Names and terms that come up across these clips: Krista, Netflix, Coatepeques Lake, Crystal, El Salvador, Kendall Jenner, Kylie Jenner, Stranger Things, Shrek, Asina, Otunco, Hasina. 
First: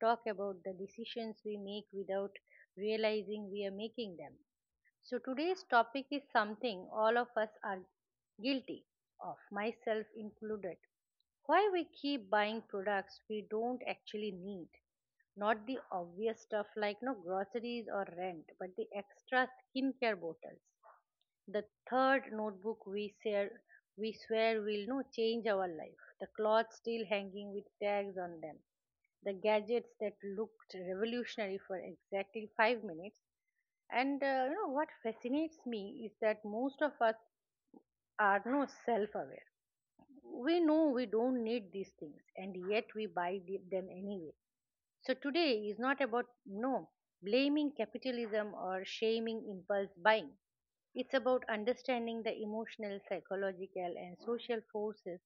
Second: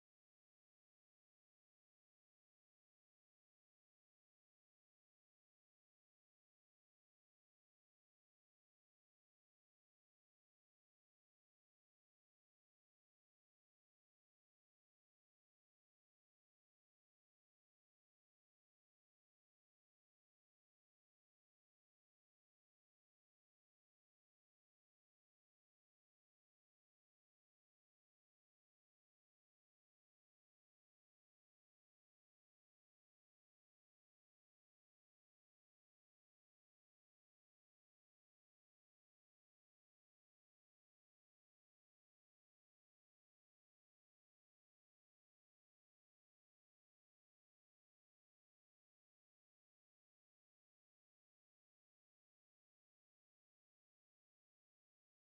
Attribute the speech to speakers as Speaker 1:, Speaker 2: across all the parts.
Speaker 1: talk about the decisions we make without realizing we are making them. So, today's topic is something all of us are guilty of, myself included. Why we keep buying products we don't actually need. Not the obvious stuff like no groceries or rent, but the extra skincare bottles, the third notebook we share we swear will no change our life. The clothes still hanging with tags on them. The gadgets that looked revolutionary for exactly 5 minutes. And what fascinates me is that most of us are no self aware. We know we don't need these things, and yet we buy them anyway. So today is not about no blaming capitalism or shaming impulse buying. It's about understanding the emotional, psychological, and social forces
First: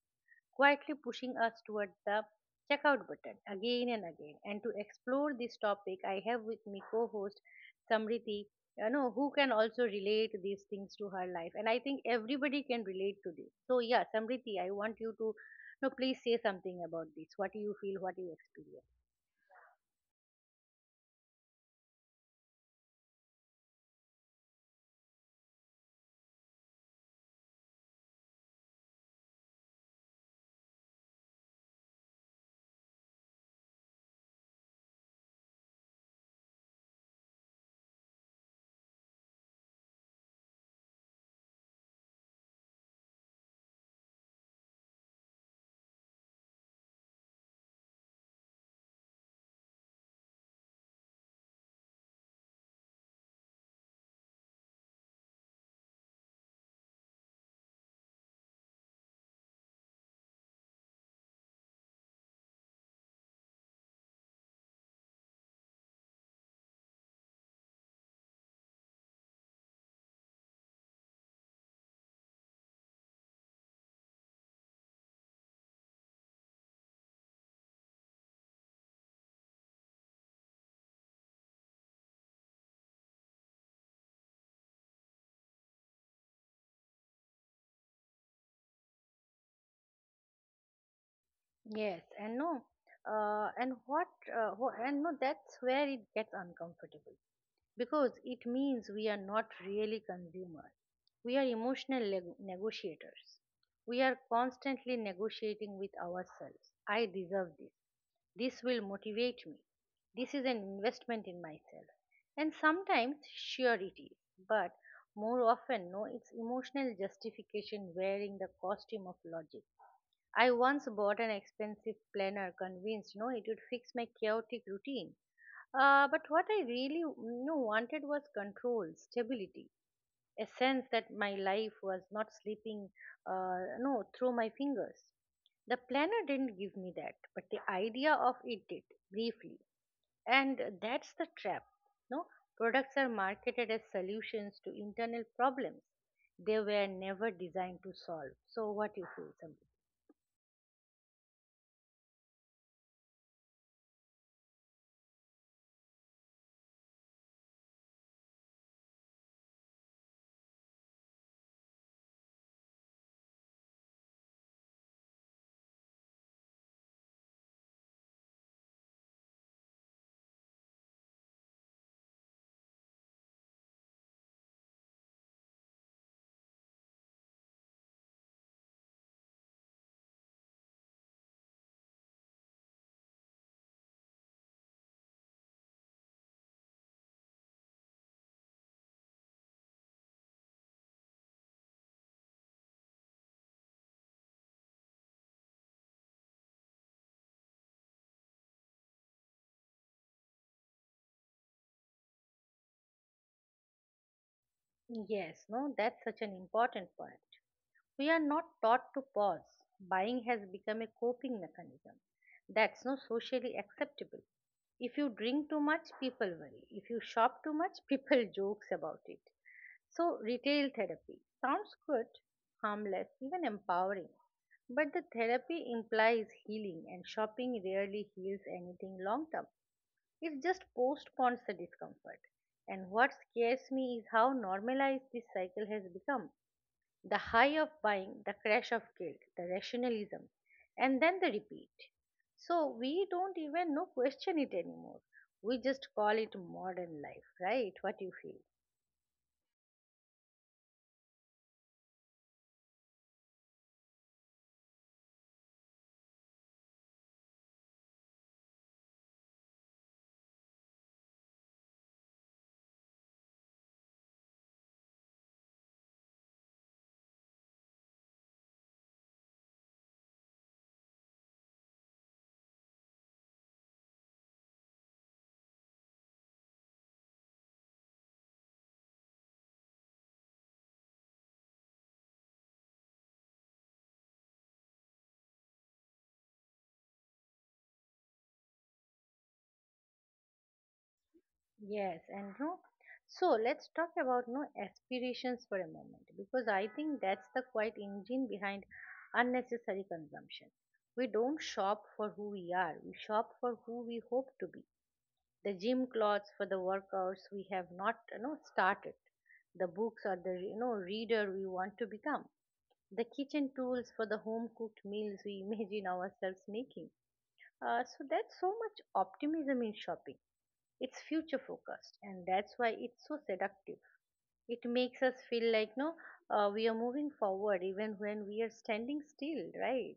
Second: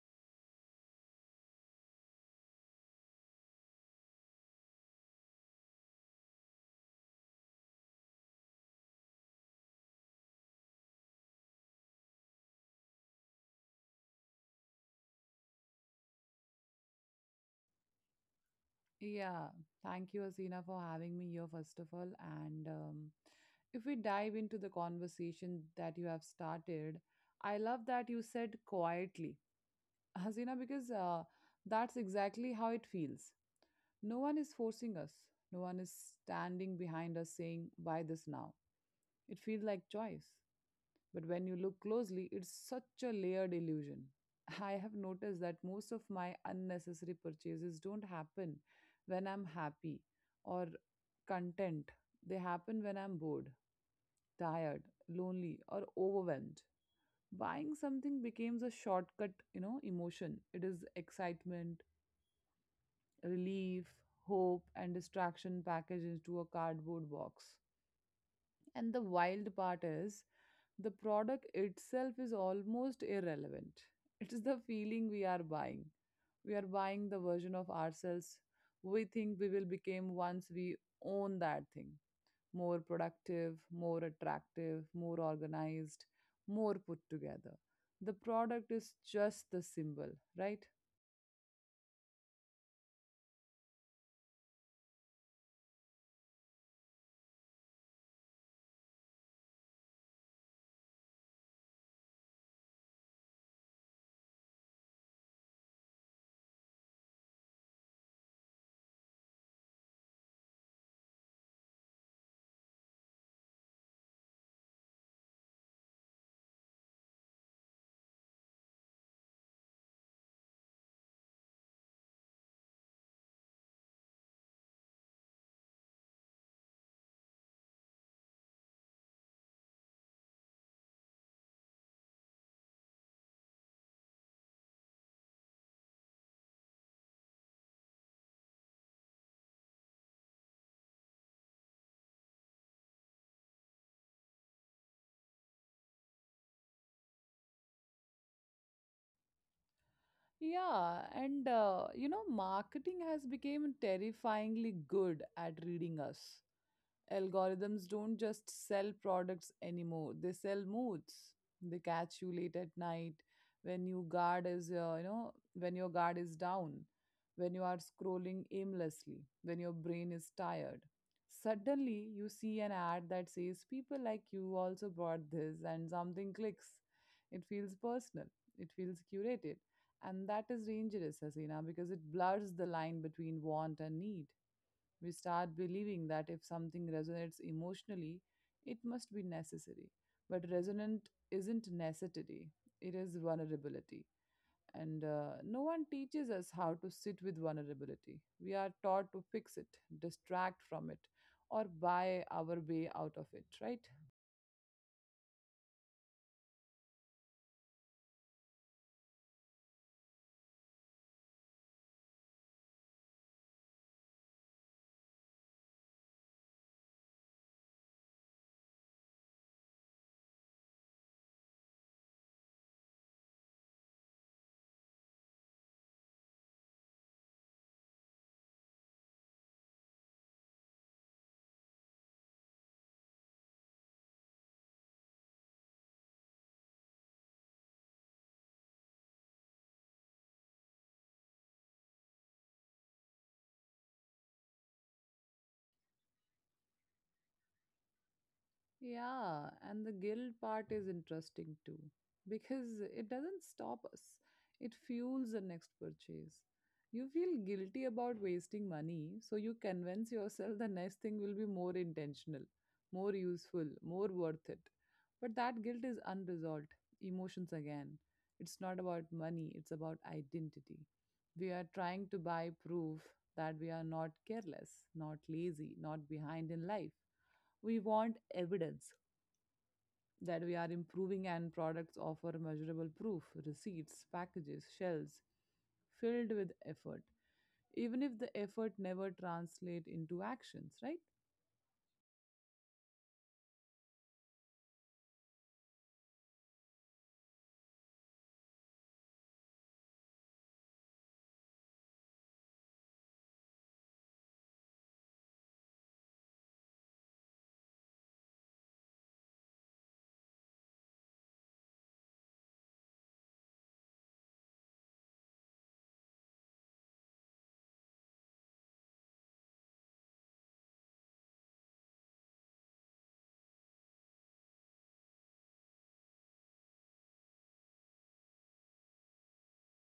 Speaker 1: quietly pushing us towards the checkout button again and again. And to explore this topic, I have with me co-host Samriti, who can also relate these things to her life. And I think everybody can relate to this. So yeah, Samriti, I want you to, please say something about this. What do you feel? What do you experience?
Speaker 2: Yeah, thank you, Asina, for having me here, first of all. And if we dive into the conversation that you have started, I love that you said quietly, Hasina, because that's exactly how it feels. No one is forcing us, no one is standing behind us saying, "Buy this now." It feels like choice. But when you look closely, it's such a layered illusion. I have noticed that most of my unnecessary purchases don't happen when I'm happy or content. They happen when I'm bored, tired, lonely, or overwhelmed. Buying something becomes a shortcut, you know, emotion. It is excitement, relief, hope, and distraction packaged into a cardboard box. And the wild part is the product itself is almost irrelevant. It is the feeling we are buying. We are buying the version of ourselves we think we will become once we own that thing. More productive, more attractive, more organized, more put together. The product is just the symbol, right?
Speaker 1: Yes, and no, and and no, that's where it gets uncomfortable because it means we are not really consumers. We are emotional negotiators. We are constantly negotiating with ourselves. I deserve this. This will motivate me. This is an investment in myself. And sometimes, sure it is, but more often, no, it's emotional justification wearing the costume of logic. I once bought an expensive planner, convinced no, it would fix my chaotic routine. But what I really wanted was control, stability, a sense that my life was not slipping, no, through my fingers. The planner didn't give me that, but the idea of it did, briefly. And that's the trap. No, products are marketed as solutions to internal problems. They were never designed to solve. So, what you feel, Samriti?
Speaker 2: Yeah, and you know, marketing has become terrifyingly good at reading us. Algorithms don't just sell products anymore, they sell moods. They catch you late at night when you guard is you know, when your guard is down, when you are scrolling aimlessly, when your brain is tired. Suddenly, you see an ad that says people like you also bought this and something clicks. It feels personal. It feels curated, and that is dangerous, Hasina, because it blurs the line between want and need. We start believing that if something resonates emotionally, it must be necessary. But resonant isn't necessity, it is vulnerability. And no one teaches us how to sit with vulnerability. We are taught to fix it, distract from it, or buy our way out of it, right?
Speaker 1: Yes, no, that's such an important point. We are not taught to pause. Buying has become a coping mechanism. That's not socially acceptable. If you drink too much, people worry. If you shop too much, people jokes about it. So retail therapy sounds good, harmless, even empowering. But the therapy implies healing and shopping rarely heals anything long term. It just postpones the discomfort. And what scares me is how normalized this cycle has become. The high of buying, the crash of guilt, the rationalism, and then the repeat. So we don't even know question it anymore. We just call it modern life, right? What you feel.
Speaker 2: Yeah, and the guilt part is interesting too, because it doesn't stop us. It fuels the next purchase. You feel guilty about wasting money, so you convince yourself the next thing will be more intentional, more useful, more worth it. But that guilt is unresolved. Emotions again. It's not about money, it's about identity. We are trying to buy proof that we are not careless, not lazy, not behind in life. We want evidence that we are improving, and products offer measurable proof, receipts, packages, shelves filled with effort, even if the effort never translate into actions, right?
Speaker 1: Yes, and no. So let's talk about no aspirations for a moment because I think that's the quiet engine behind unnecessary consumption. We don't shop for who we are, we shop for who we hope to be. The gym clothes for the workouts we have not started, the books or the reader we want to become, the kitchen tools for the home cooked meals we imagine ourselves making. So that's so much optimism in shopping. It's future focused, and that's why it's so seductive. It makes us feel like no, we are moving forward even when we are standing still, right?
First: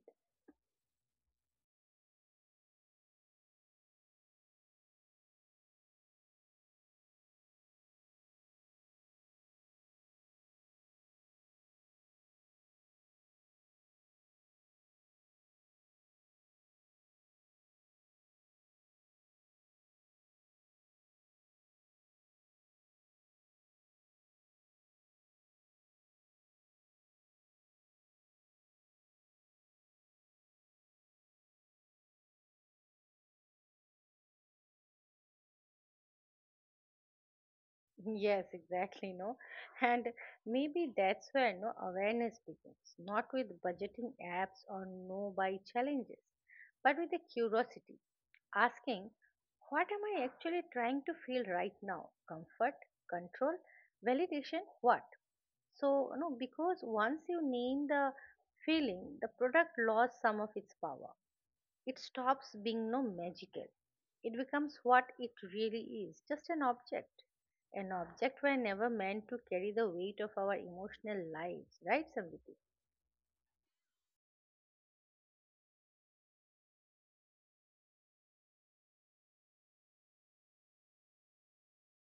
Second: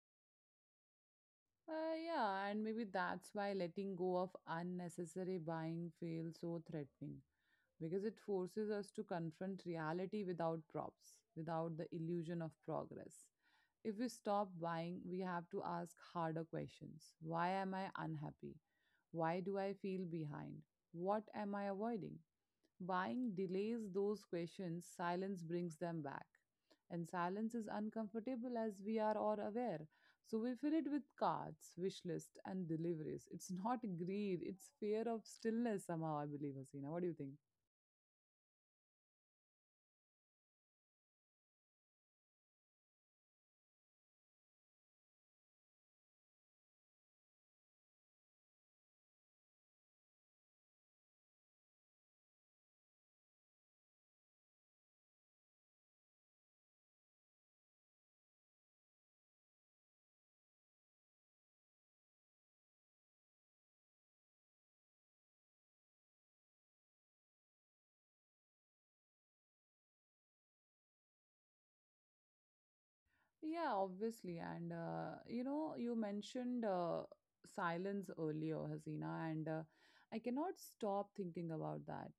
Speaker 2: Yeah, and maybe that's why letting go of unnecessary buying feels so threatening because it forces us to confront reality without props, without the illusion of progress. If we stop buying, we have to ask harder questions. Why am I unhappy? Why do I feel behind? What am I avoiding? Buying delays those questions, silence brings them back. And silence is uncomfortable, as we are all aware. So we fill it with cards, wish list, and deliveries. It's not greed, it's fear of stillness somehow, I believe, Hasina. What do you think?
Speaker 1: Yes, exactly. No, and maybe that's where no awareness begins, not with budgeting apps or no buy challenges, but with a curiosity, asking, what am I actually trying to feel right now? Comfort, control, validation, what? So, no, because once you name the feeling, the product lost some of its power. It stops being no magical. It becomes what it really is, just an object. An object were never meant to carry the weight of our emotional lives, right, Samriti?
Speaker 2: Yeah, obviously. And you know, you mentioned silence earlier, Hasina, and I cannot stop thinking about that.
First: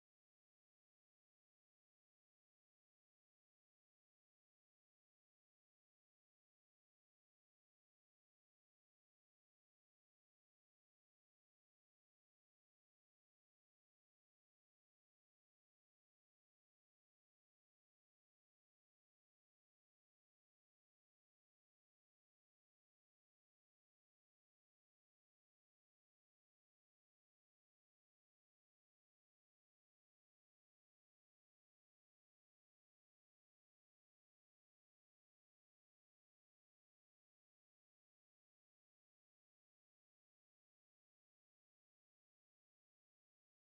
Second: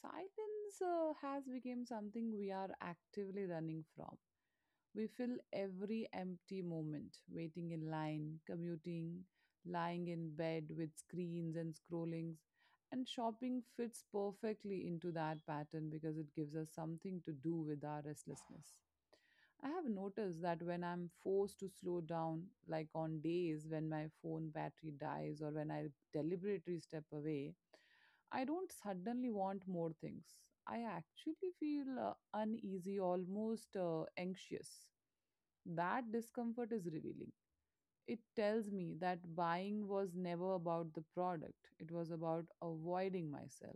Speaker 2: Silence has become something we are actively running from. We fill every empty moment, waiting in line, commuting, lying in bed with screens and scrollings. And shopping fits perfectly into that pattern because it gives us something to do with our restlessness. I have noticed that when I'm forced to slow down, like on days when my phone battery dies or when I deliberately step away, I don't suddenly want more things. I actually feel uneasy, almost anxious. That discomfort is revealing. It tells me that buying was never about the product, it was about avoiding myself.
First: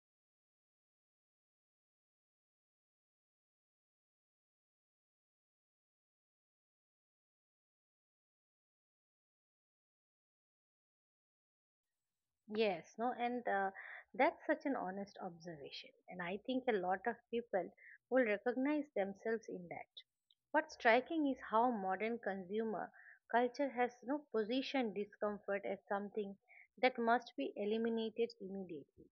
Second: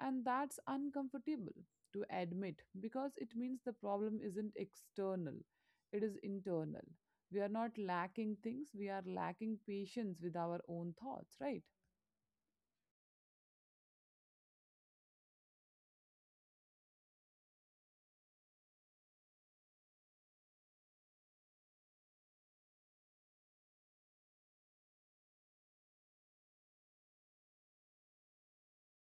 Speaker 2: And that's uncomfortable to admit because it means the problem isn't external, it is internal. We are not lacking things, we are lacking patience with our own thoughts, right?
Speaker 1: Yes, no, and that's such an honest observation. And I think a lot of people will recognize themselves in that. What's striking is how modern consumer culture has no positioned discomfort as something that must be eliminated immediately.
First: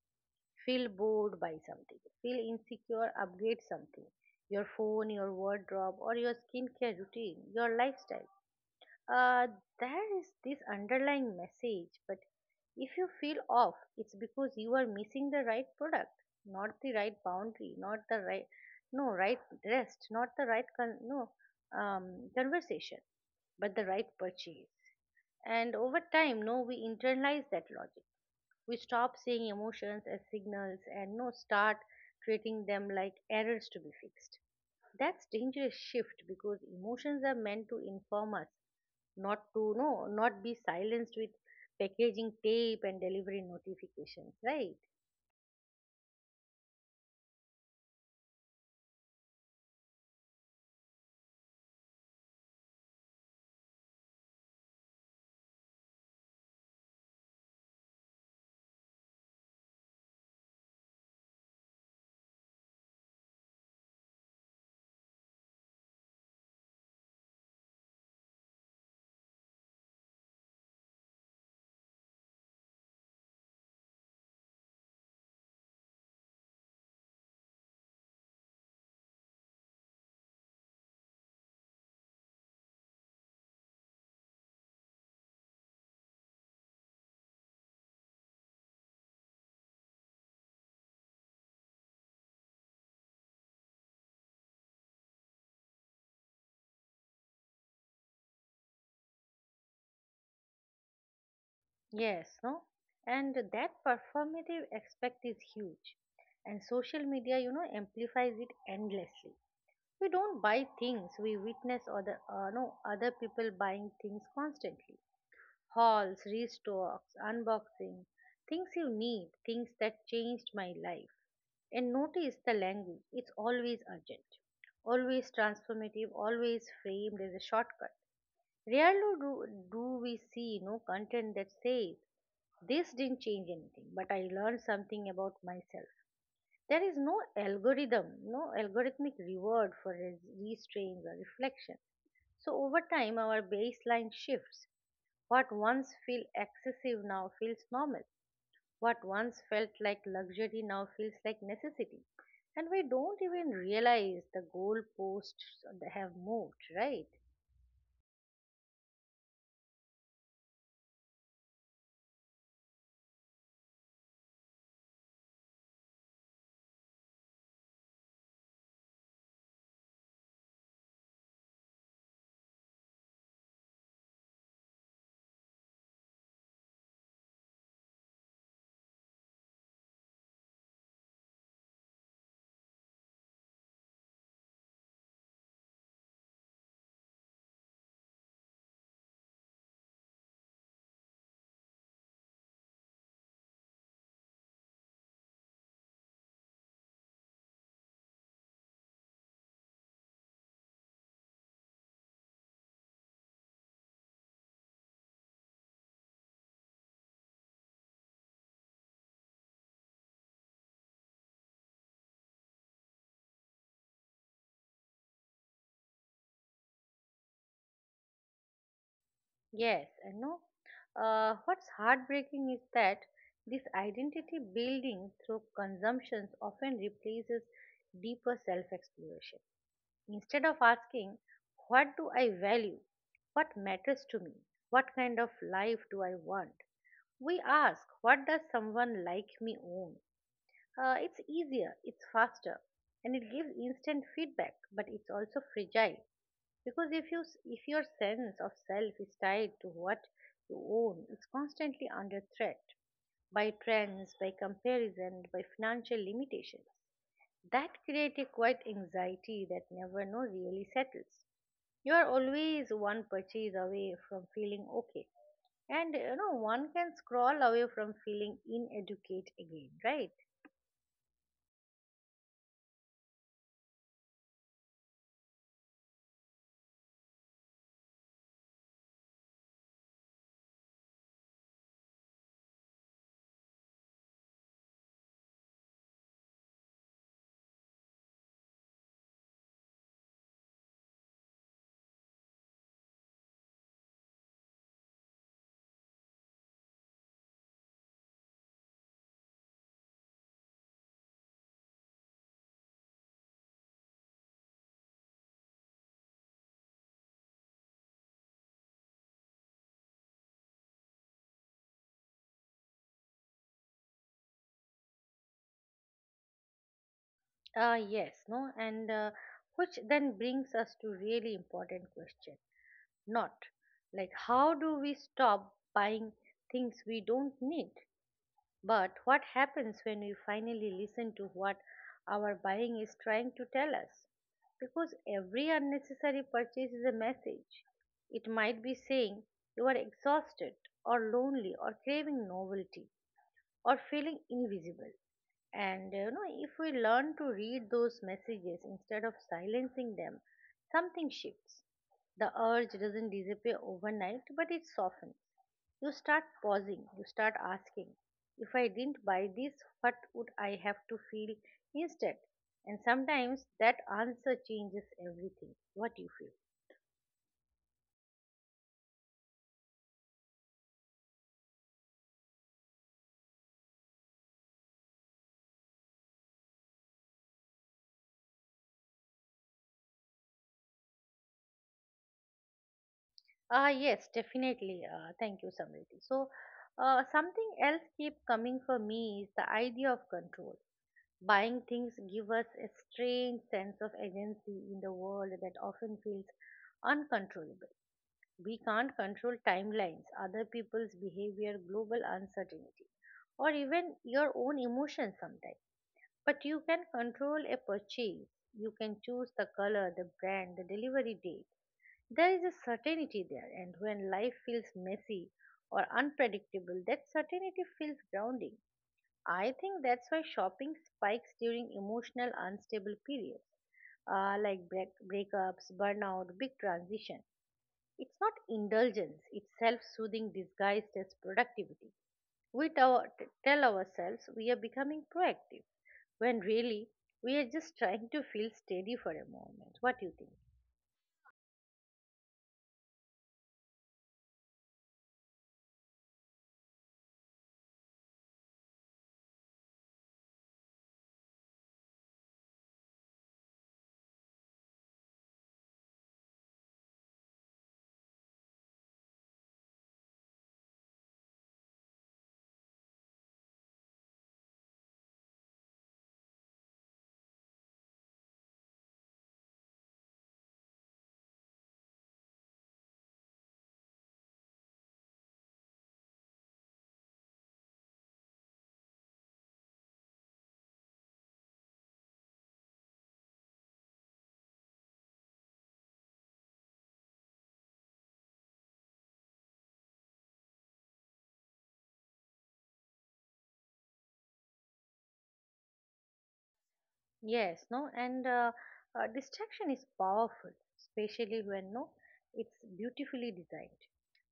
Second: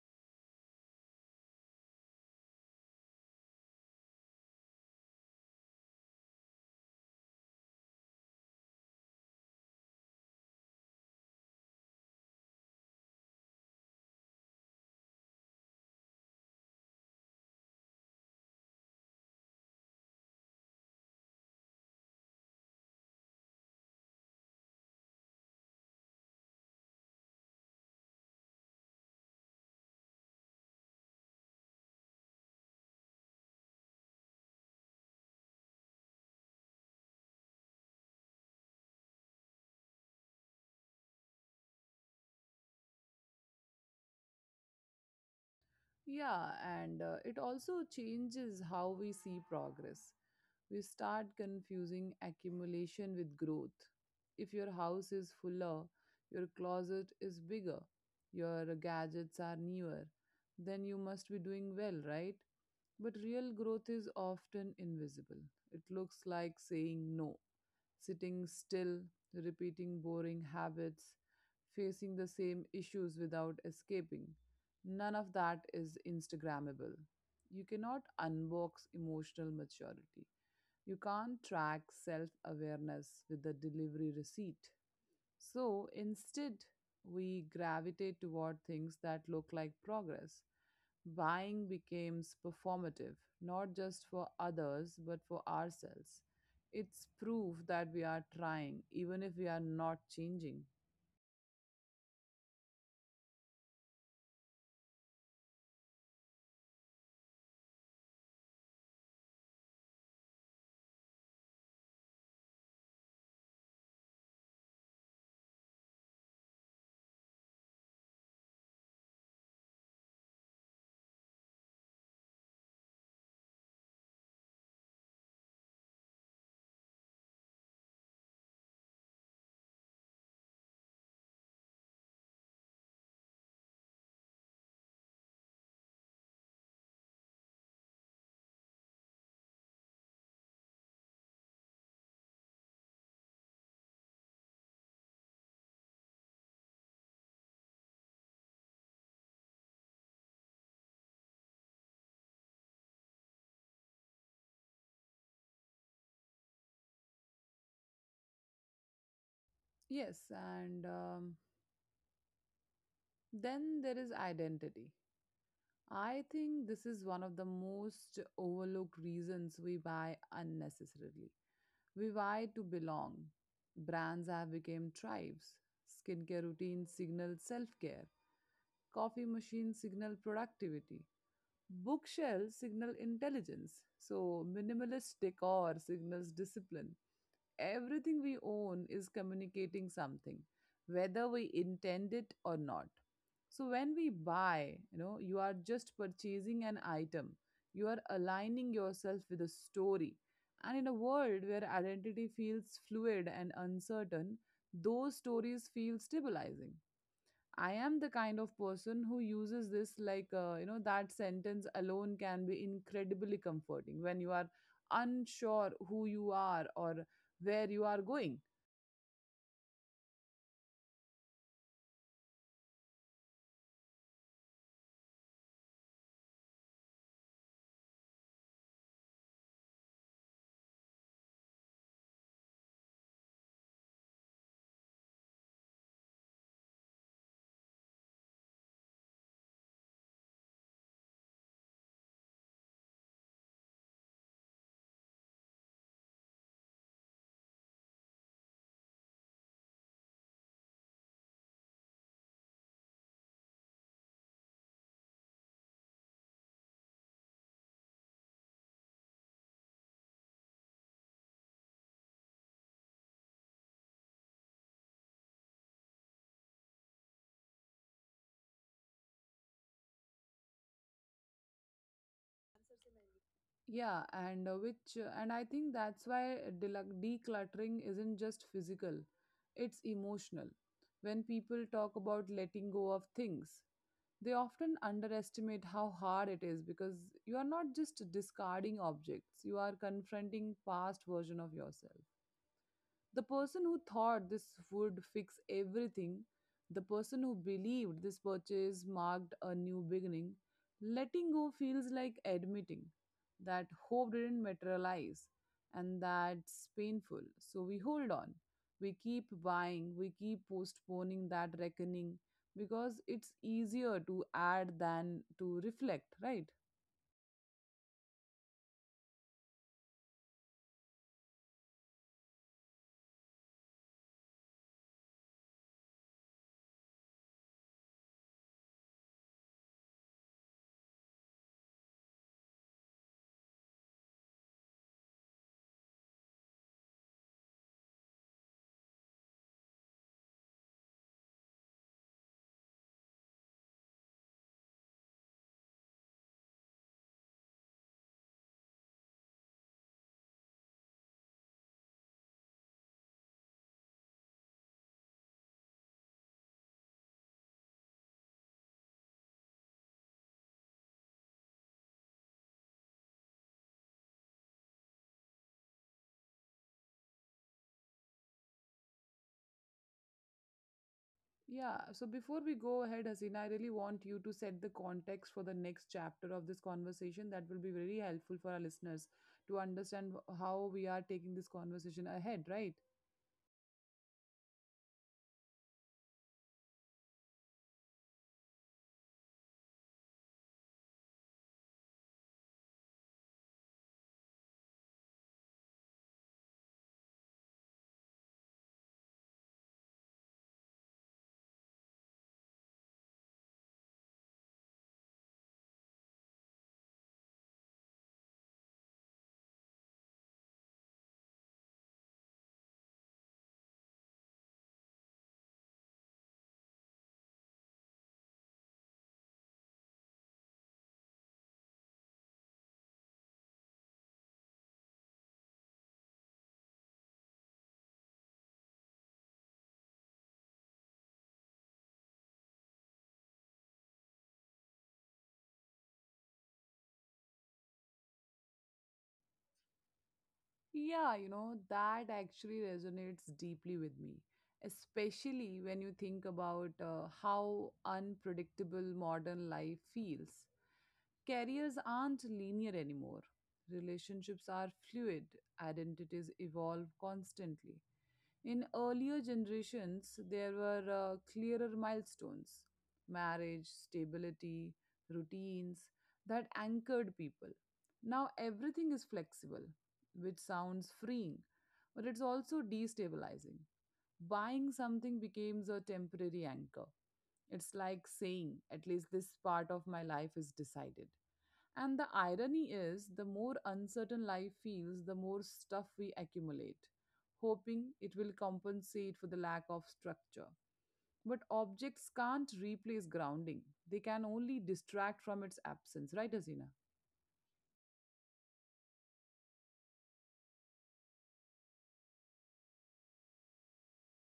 Speaker 1: Feel bored by something, feel insecure, upgrade something. Your phone, your wardrobe, or your skincare routine, your lifestyle. Uh, there is this underlying message, but if you feel off, it's because you are missing the right product, not the right boundary, not the right, no, right rest, not the right, no, conversation, but the right purchase. And over time, no, we internalize that logic. We stop seeing emotions as signals and no start treating them like errors to be fixed. That's dangerous shift because emotions are meant to inform us, not to no, not be silenced with packaging tape and delivery notifications, right?
Speaker 2: Yeah, and it also changes how we see progress. We start confusing accumulation with growth. If your house is fuller, your closet is bigger, your gadgets are newer, then you must be doing well, right? But real growth is often invisible. It looks like saying no, sitting still, repeating boring habits, facing the same issues without escaping. None of that is Instagrammable. You cannot unbox emotional maturity. You can't track self awareness with a delivery receipt. So instead, we gravitate toward things that look like progress. Buying becomes performative, not just for others, but for ourselves. It's proof that we are trying, even if we are not changing.
Speaker 1: Yes, no? And that performative aspect is huge. And social media, amplifies it endlessly. We don't buy things, we witness other no, other people buying things constantly. Hauls, restocks, unboxing, things you need, things that changed my life. And notice the language, it's always urgent, always transformative, always framed as a shortcut. Rarely do we see no content that says, this didn't change anything, but I learned something about myself. There is no algorithm, no algorithmic reward for restraints or reflection. So over time, our baseline shifts. What once felt excessive now feels normal. What once felt like luxury now feels like necessity. And we don't even realize the goalposts that have moved, right?
Speaker 2: Yes, and then there is identity. I think this is one of the most overlooked reasons we buy unnecessarily. We vie to belong. Brands have become tribes. Skincare routines signal self-care. Coffee machines signal productivity. Bookshelves signal intelligence. So minimalist decor signals discipline. Everything we own is communicating something, whether we intend it or not. So when we buy, you know, you are just purchasing an item. You are aligning yourself with a story. And in a world where identity feels fluid and uncertain, those stories feel stabilizing. "I am the kind of person who uses this," like, you know, that sentence alone can be incredibly comforting when you are unsure who you are or where you are going.
Speaker 1: Yes, I know. What's heartbreaking is that this identity building through consumptions often replaces deeper self exploration. Instead of asking, what do I value? What matters to me? What kind of life do I want? We ask, what does someone like me own? It's easier, it's faster, and it gives instant feedback, but it's also fragile because if your sense of self is tied to what you own, it's constantly under threat by trends, by comparison, by financial limitations. That creates a quiet anxiety that never no really settles. You are always one purchase away from feeling okay, and one can scroll away from feeling ineducate again, right?
Speaker 2: And I think that's why decluttering isn't just physical, it's emotional. When people talk about letting go of things, they often underestimate how hard it is because you are not just discarding objects, you are confronting past version of yourself. The person who thought this would fix everything, the person who believed this purchase marked a new beginning, letting go feels like admitting that hope didn't materialize, and that's painful. So we hold on, we keep buying, we keep postponing that reckoning because it's easier to add than to reflect, right?
Speaker 1: Yes, no, and which then brings us to really important question. Not like how do we stop buying things we don't need, but what happens when we finally listen to what our buying is trying to tell us? Because every unnecessary purchase is a message. It might be saying you are exhausted or lonely or craving novelty or feeling invisible. And if we learn to read those messages instead of silencing them, something shifts. The urge doesn't disappear overnight, but it softens. You start pausing, you start asking, if I didn't buy this, what would I have to feel instead? And sometimes that answer changes everything, what you feel.
Speaker 2: Yeah, so before we go ahead, Hasina, I really want you to set the context for the next chapter of this conversation. That will be very helpful for our listeners to understand how we are taking this conversation ahead, right?
Speaker 1: Ah, yes, definitely. Thank you, Samriti. So, something else keep coming for me is the idea of control. Buying things give us a strange sense of agency in the world that often feels uncontrollable. We can't control timelines, other people's behavior, global uncertainty, or even your own emotions sometimes. But you can control a purchase. You can choose the color, the brand, the delivery date. There is a certainty there, and when life feels messy or unpredictable, that certainty feels grounding. I think that's why shopping spikes during emotional unstable periods, like breakups, burnout, big transition. It's not indulgence, it's self soothing disguised as productivity. We tell ourselves we are becoming proactive, when really we are just trying to feel steady for a moment. What do you think?
Speaker 2: Yeah, you know, that actually resonates deeply with me, especially when you think about how unpredictable modern life feels. Careers aren't linear anymore. Relationships are fluid, identities evolve constantly. In earlier generations, there were clearer milestones, marriage, stability, routines that anchored people. Now everything is flexible, which sounds freeing, but it's also destabilizing. Buying something becomes a temporary anchor. It's like saying, at least this part of my life is decided. And the irony is, the more uncertain life feels, the more stuff we accumulate, hoping it will compensate for the lack of structure. But objects can't replace grounding, they can only distract from its absence, right, Asina?
Speaker 1: Yes, no, and distraction is powerful, especially when no, it's beautifully designed.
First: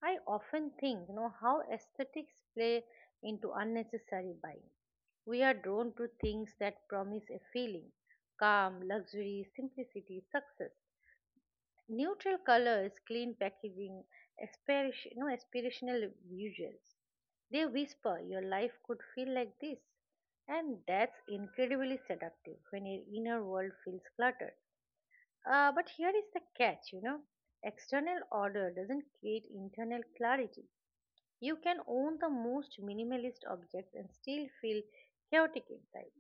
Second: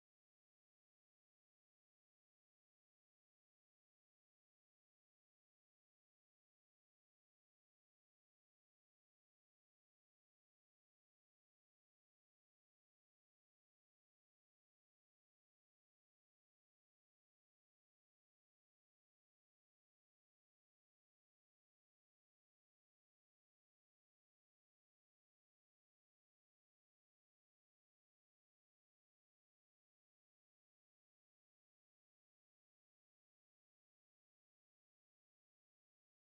Speaker 1: I often think, how aesthetics play into unnecessary buying. We are drawn to things that promise a feeling, calm, luxury, simplicity, success. Neutral colors, clean packaging, aspiration, no aspirational visuals. They whisper, your life could feel like this. And that's incredibly seductive when your inner world feels cluttered. But here is the catch, external order doesn't create internal clarity. You can own the most minimalist objects and still feel chaotic inside.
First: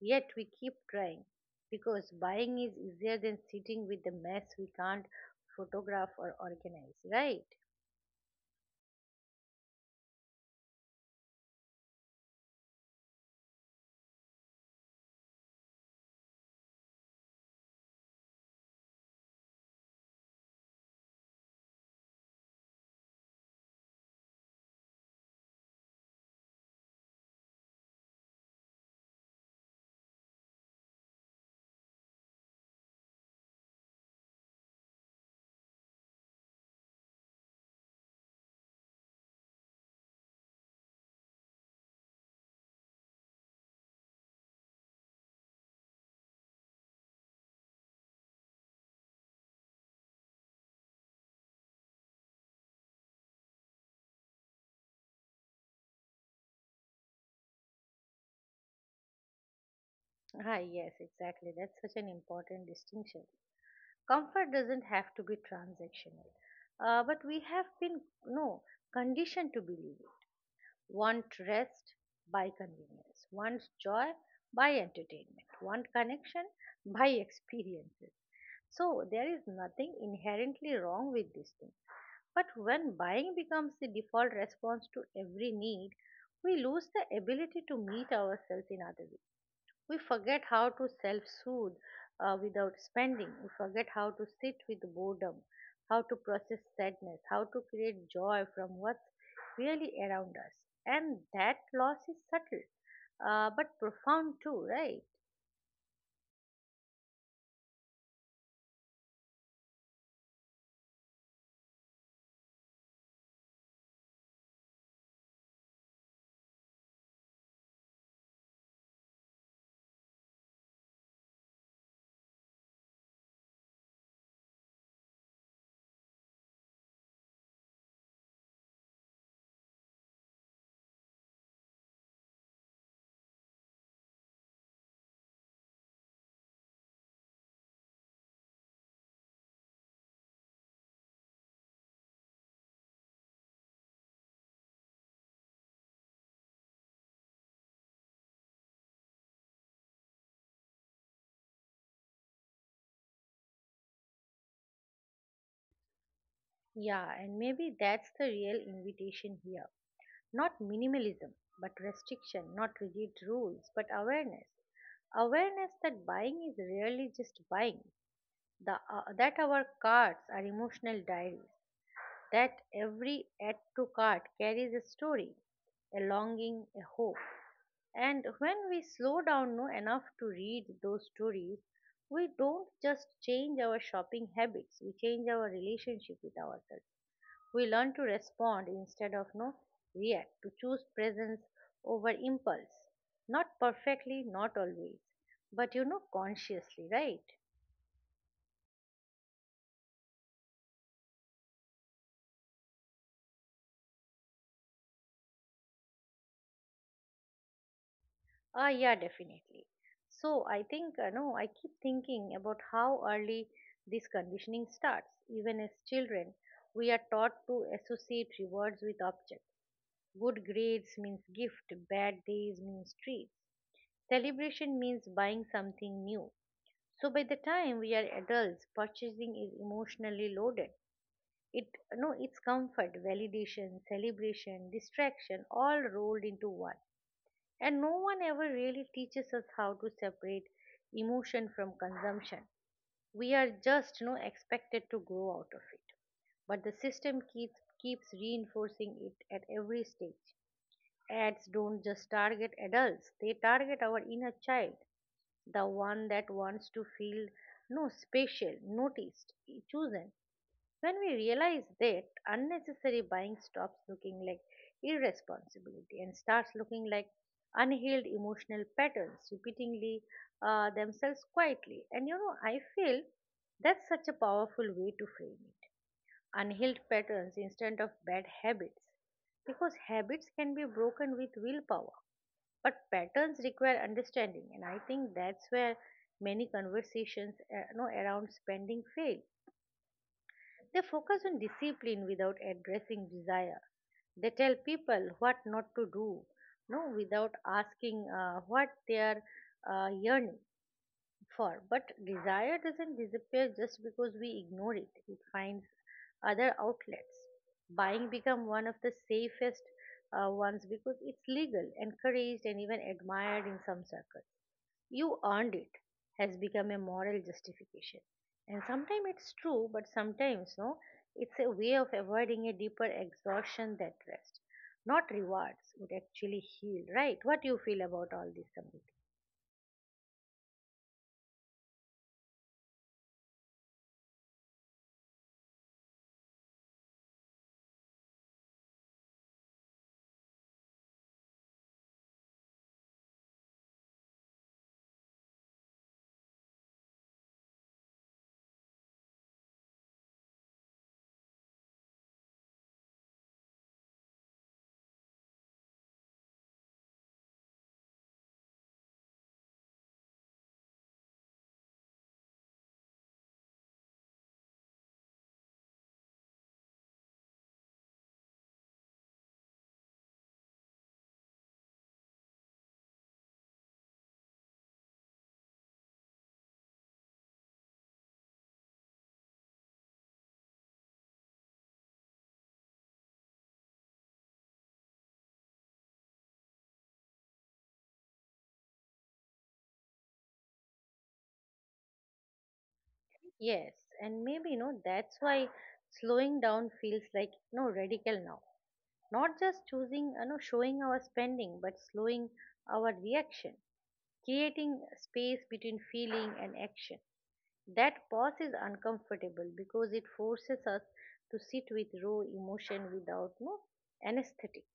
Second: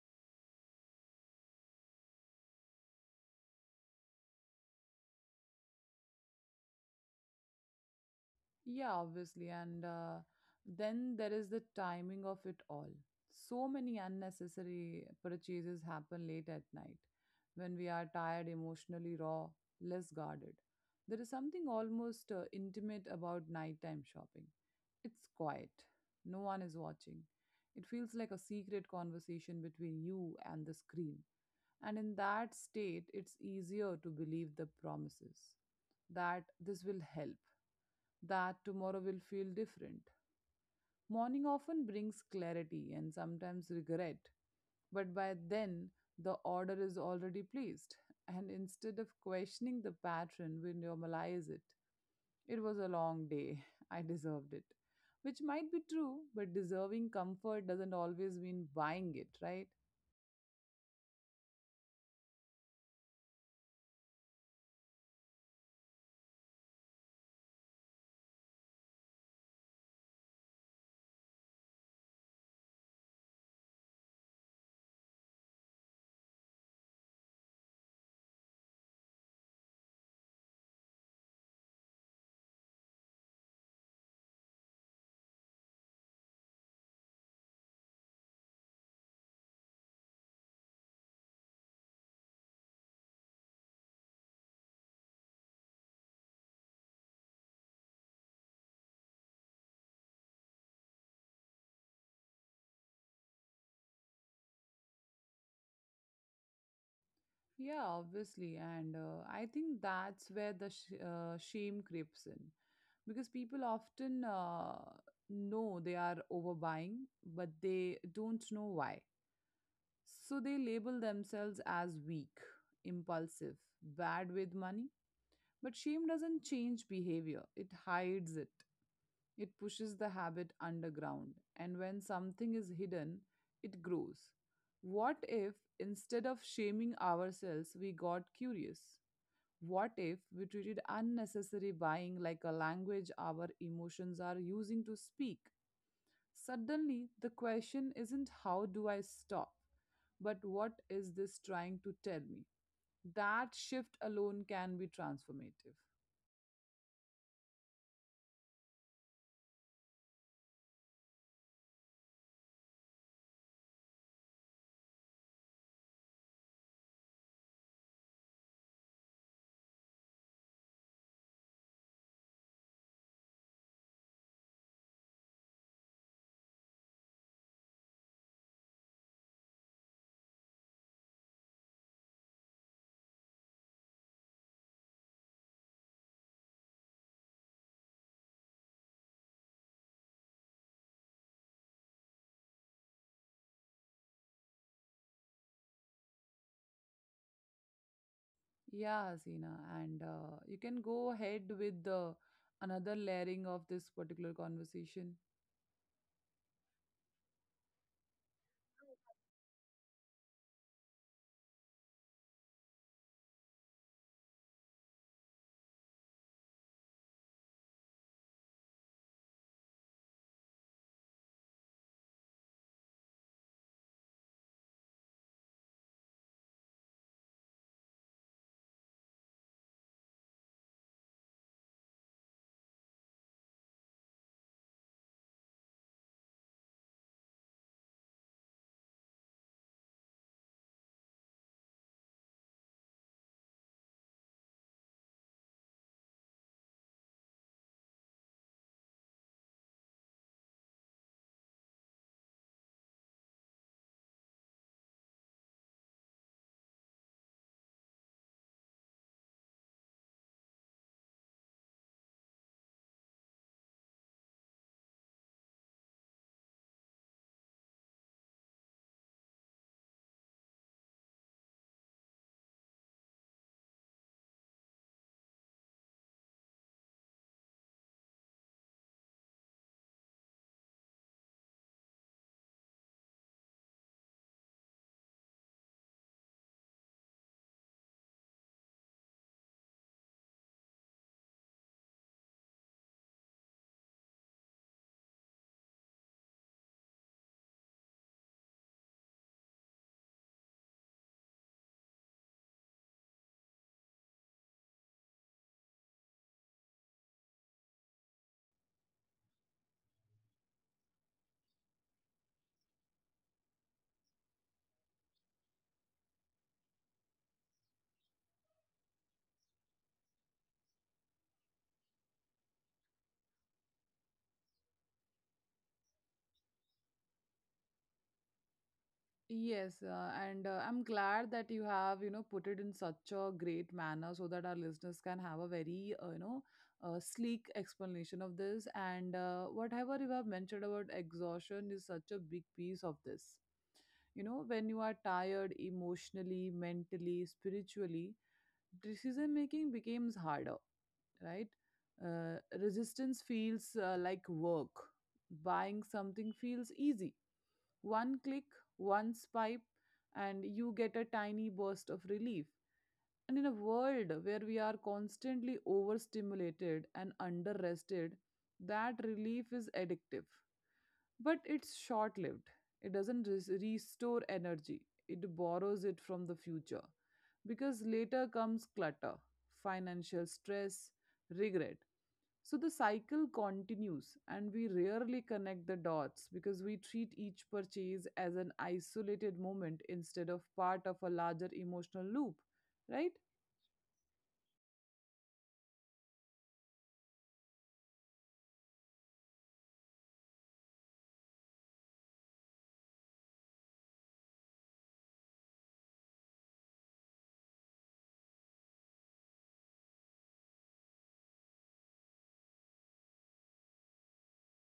Speaker 1: Yet we keep trying because buying is easier than sitting with the mess we can't photograph or organize, right?
Speaker 2: Yeah, obviously. And then there is the timing of it all. So many unnecessary purchases happen late at night when we are tired, emotionally raw, less guarded. There is something almost intimate about nighttime shopping. It's quiet. No one is watching. It feels like a secret conversation between you and the screen. And in that state, it's easier to believe the promises that this will help, that tomorrow will feel different. Morning often brings clarity and sometimes regret, but by then the order is already placed, and instead of questioning the pattern, we normalize it. "It was a long day. I deserved it." Which might be true, but deserving comfort doesn't always mean buying it, right?
Speaker 1: Ah, yes, exactly. That's such an important distinction. Comfort doesn't have to be transactional, but we have been no conditioned to believe it. Want rest by convenience, wants joy by entertainment, want connection by experiences. So there is nothing inherently wrong with this thing. But when buying becomes the default response to every need, we lose the ability to meet ourselves in other ways. We forget how to self soothe without spending. We forget how to sit with boredom, how to process sadness, how to create joy from what's really around us. And that loss is subtle, but profound too, right?
Speaker 2: Yeah, obviously. And I think that's where the shame creeps in. Because people often know they are overbuying, but they don't know why. So they label themselves as weak, impulsive, bad with money. But shame doesn't change behavior, it hides it. It pushes the habit underground. And when something is hidden, it grows. What if, instead of shaming ourselves, we got curious? What if we treated unnecessary buying like a language our emotions are using to speak? Suddenly, the question isn't how do I stop, but what is this trying to tell me? That shift alone can be transformative.
Speaker 1: Yeah, and maybe that's the real invitation here. Not minimalism, but restriction, not rigid rules, but awareness. Awareness that buying is really just buying, that our cards are emotional diaries, that every add to cart carries a story, a longing, a hope. And when we slow down no, enough to read those stories, we don't just change our shopping habits, we change our relationship with ourselves. We learn to respond instead of no react, to choose presence over impulse. Not perfectly, not always, but consciously, right?
Speaker 2: Yeah, Hasina, and you can go ahead with the another layering of this particular conversation.
Speaker 1: Yeah, definitely. So I think, no, I keep thinking about how early this conditioning starts. Even as children, we are taught to associate rewards with objects. Good grades means gift, bad days means treat. Celebration means buying something new. So by the time we are adults, purchasing is emotionally loaded. It no, it's comfort, validation, celebration, distraction, all rolled into one. And no one ever really teaches us how to separate emotion from consumption. We are just expected to grow out of it. But the system keeps reinforcing it at every stage. Ads don't just target adults, they target our inner child, the one that wants to feel no special, noticed, chosen. When we realize that, unnecessary buying stops looking like irresponsibility and starts looking like unhealed emotional patterns repeatingly themselves quietly. And I feel that's such a powerful way to frame it. Unhealed patterns instead of bad habits. Because habits can be broken with willpower, but patterns require understanding. And I think that's where many conversations around spending fail. They focus on discipline without addressing desire. They tell people what not to do, no, without asking what they are yearning for. But desire doesn't disappear just because we ignore it. It finds other outlets. Buying become one of the safest ones because it's legal, encouraged, and even admired in some circles. You earned it has become a moral justification, and sometimes it's true, but sometimes no it's a way of avoiding a deeper exhaustion that rest, not rewards, would actually heal. Right? What do you feel about all this, Samriti?
Speaker 2: Yes, and I'm glad that you have, you know, put it in such a great manner so that our listeners can have a very, you know, sleek explanation of this. And whatever you have mentioned about exhaustion is such a big piece of this. You know, when you are tired emotionally, mentally, spiritually, decision making becomes harder, right? Resistance feels like work. Buying something feels easy, one click, one swipe, and you get a tiny burst of relief. And in a world where we are constantly overstimulated and underrested, that relief is addictive. But it's short lived. It doesn't restore energy, it borrows it from the future. Because later comes clutter, financial stress, regret, so the cycle continues, and we rarely connect the dots because we treat each purchase as an isolated moment instead of part of a larger emotional loop, right?
Speaker 1: Yes, and maybe no that's why slowing down feels like radical now, not just choosing showing our spending but slowing our reaction, creating space between feeling and action. That pause is uncomfortable because it forces us to sit with raw emotion without no anesthetic.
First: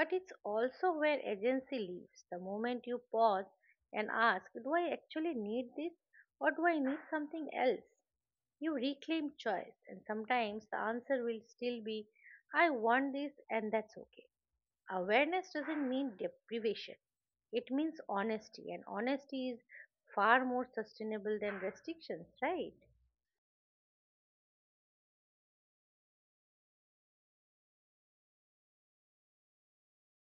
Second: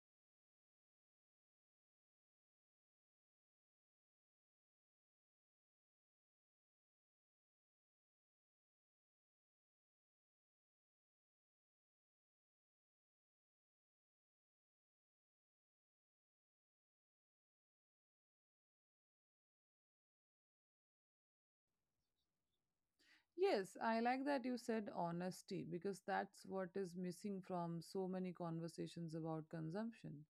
Speaker 1: But it's also where agency lives. The moment you pause and ask, do I actually need this or do I need something else? You reclaim choice, and sometimes the answer will still be, I want this, and that's okay. Awareness doesn't mean deprivation, it means honesty, and honesty is far more sustainable than restrictions, right?
Speaker 2: Yes, I like that you said honesty because that's what is missing from so many conversations about consumption.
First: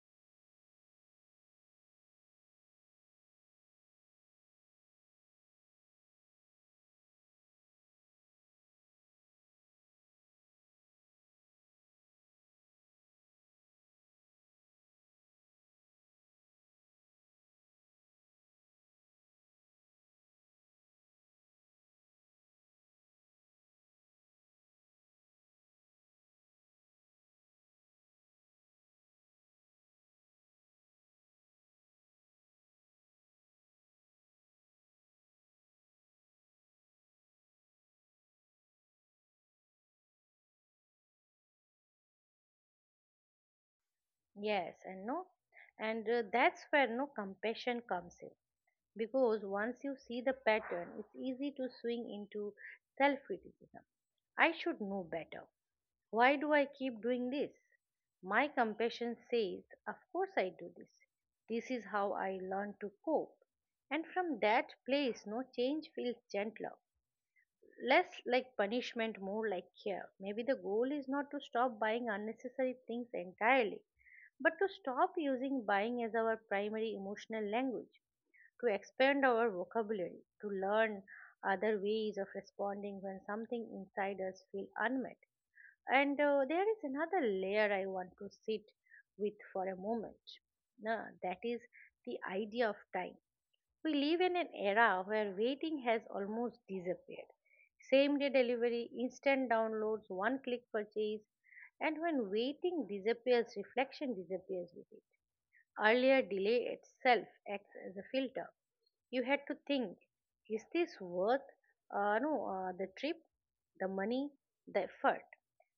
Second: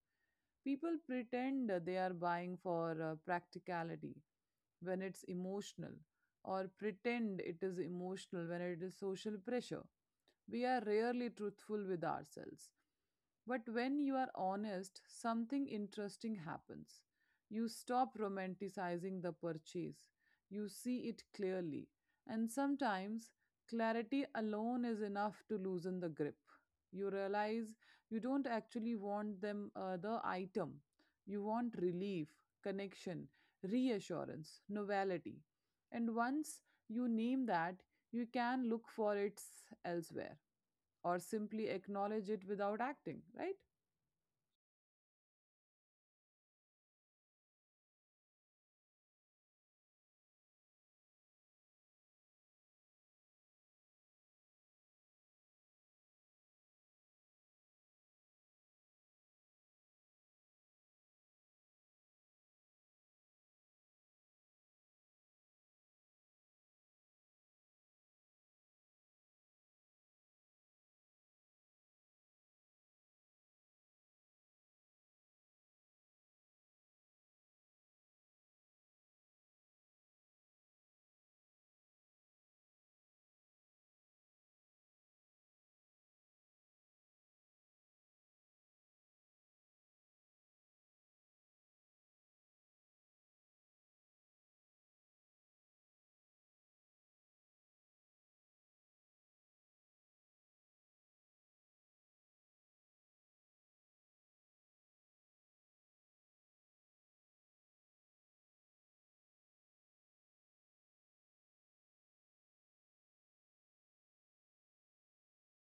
Speaker 2: People pretend they are buying for practicality when it's emotional, or pretend it is emotional when it is social pressure. We are rarely truthful with ourselves. But when you are honest, something interesting happens. You stop romanticizing the purchase. You see it clearly. And sometimes clarity alone is enough to loosen the grip. You realize you don't actually want the item. You want relief, connection, reassurance, novelty. And once you name that, you can look for it elsewhere or simply acknowledge it without acting, right?
Speaker 1: Yes, and that's where no compassion comes in, because once you see the pattern, it's easy to swing into self criticism. I should know better. Why do I keep doing this? My compassion says, of course, I do this. This is how I learn to cope. And from that place, no change feels gentler, less like punishment, more like care. Maybe the goal is not to stop buying unnecessary things entirely, but to stop using buying as our primary emotional language, to expand our vocabulary, to learn other ways of responding when something inside us feels unmet. And there is another layer I want to sit with for a moment. Nah, That is the idea of time. We live in an era where waiting has almost disappeared. Same day delivery, instant downloads, one click purchase, and when waiting disappears, reflection disappears with it. Earlier, delay itself acts as a filter. You had to think, is this worth no, the trip, the money, the effort?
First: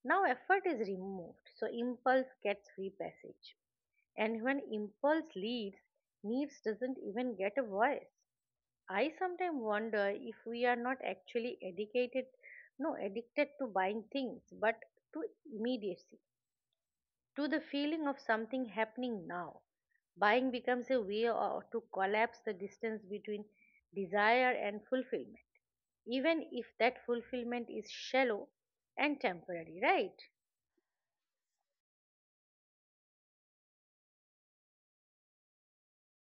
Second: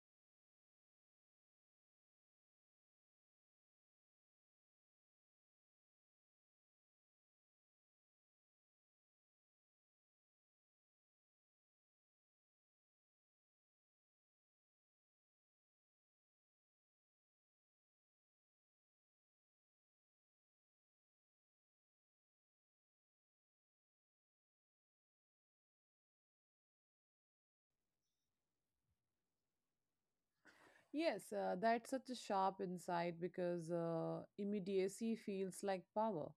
Speaker 1: Now, effort is removed, so impulse gets free passage. And when impulse leaves, needs doesn't even get a voice. I sometimes wonder if we are not actually educated, no, addicted to buying things, but to immediacy, to the feeling of something happening now. Buying becomes a way or to collapse the distance between desire and fulfillment, even if that fulfillment is shallow and temporary, right?
Speaker 2: Yes, that's such a sharp insight because immediacy feels like power.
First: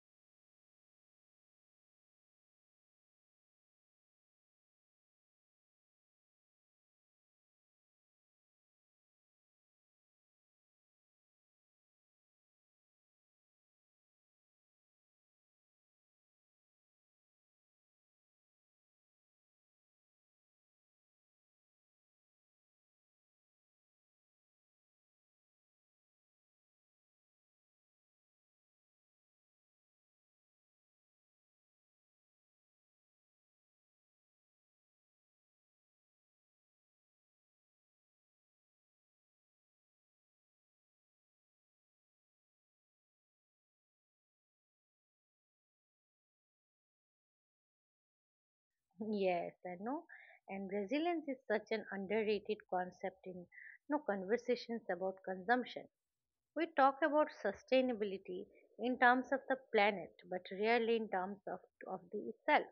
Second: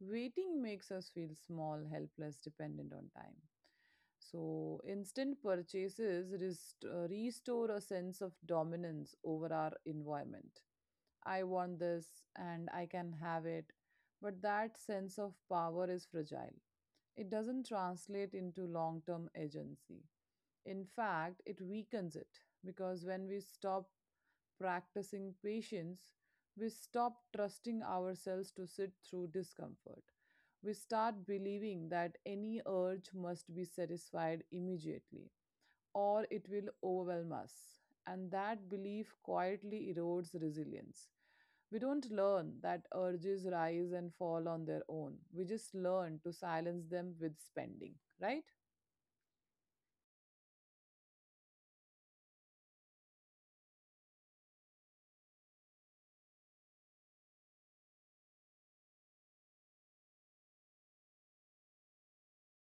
Speaker 2: Waiting makes us feel small, helpless, dependent on time. So, instant purchases restore a sense of dominance over our environment. I want this and I can have it, but that sense of power is fragile. It doesn't translate into long term agency. In fact, it weakens it because when we stop practicing patience, we stop trusting ourselves to sit through discomfort. We start believing that any urge must be satisfied immediately or it will overwhelm us. And that belief quietly erodes resilience. We don't learn that urges rise and fall on their own. We just learn to silence them with spending, right?
Speaker 1: Yes, I know. And resilience is such an underrated concept in no conversations about consumption. We talk about sustainability in terms of the planet, but rarely in terms of the itself.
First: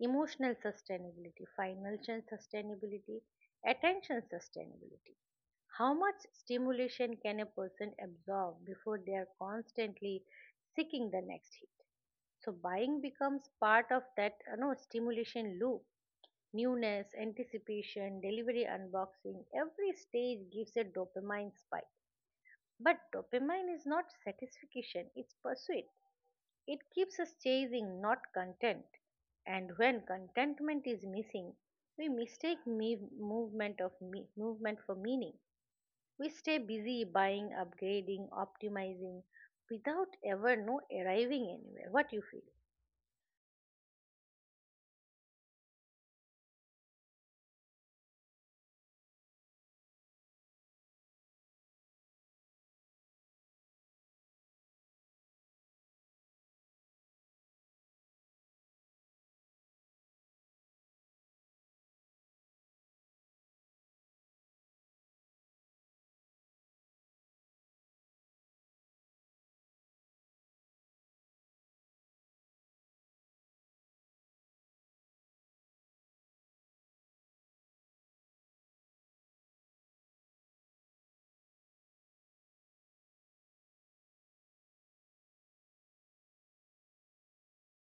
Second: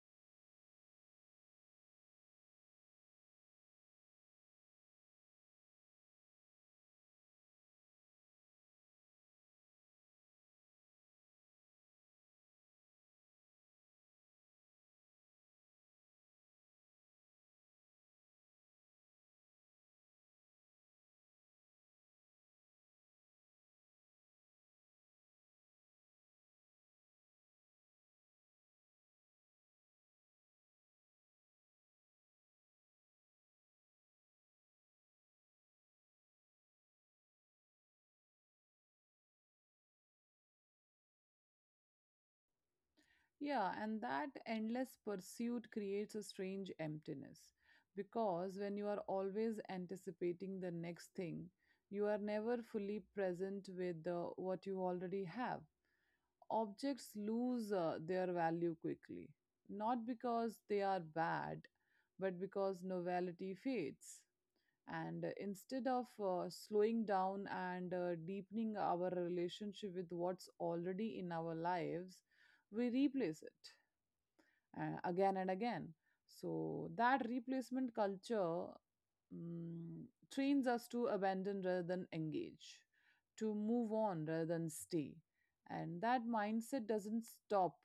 Speaker 1: Emotional sustainability, financial sustainability, attention sustainability. How much stimulation can a person absorb before they are constantly seeking the next hit? So buying becomes part of that stimulation loop. Newness, anticipation, delivery unboxing, every stage gives a dopamine spike. But dopamine is not satisfaction, it's pursuit. It keeps us chasing, not content. And when contentment is missing, we mistake movement of movement for meaning. We stay busy buying, upgrading, optimizing without ever no arriving anywhere. What you feel?
Speaker 2: Yeah, and that endless pursuit creates a strange emptiness because when you are always anticipating the next thing, you are never fully present with what you already have. Objects lose their value quickly, not because they are bad, but because novelty fades. And instead of slowing down and deepening our relationship with what's already in our lives, we replace it again and again. So that replacement culture mm, trains us to abandon rather than engage, to move on rather than stay. And that mindset doesn't stop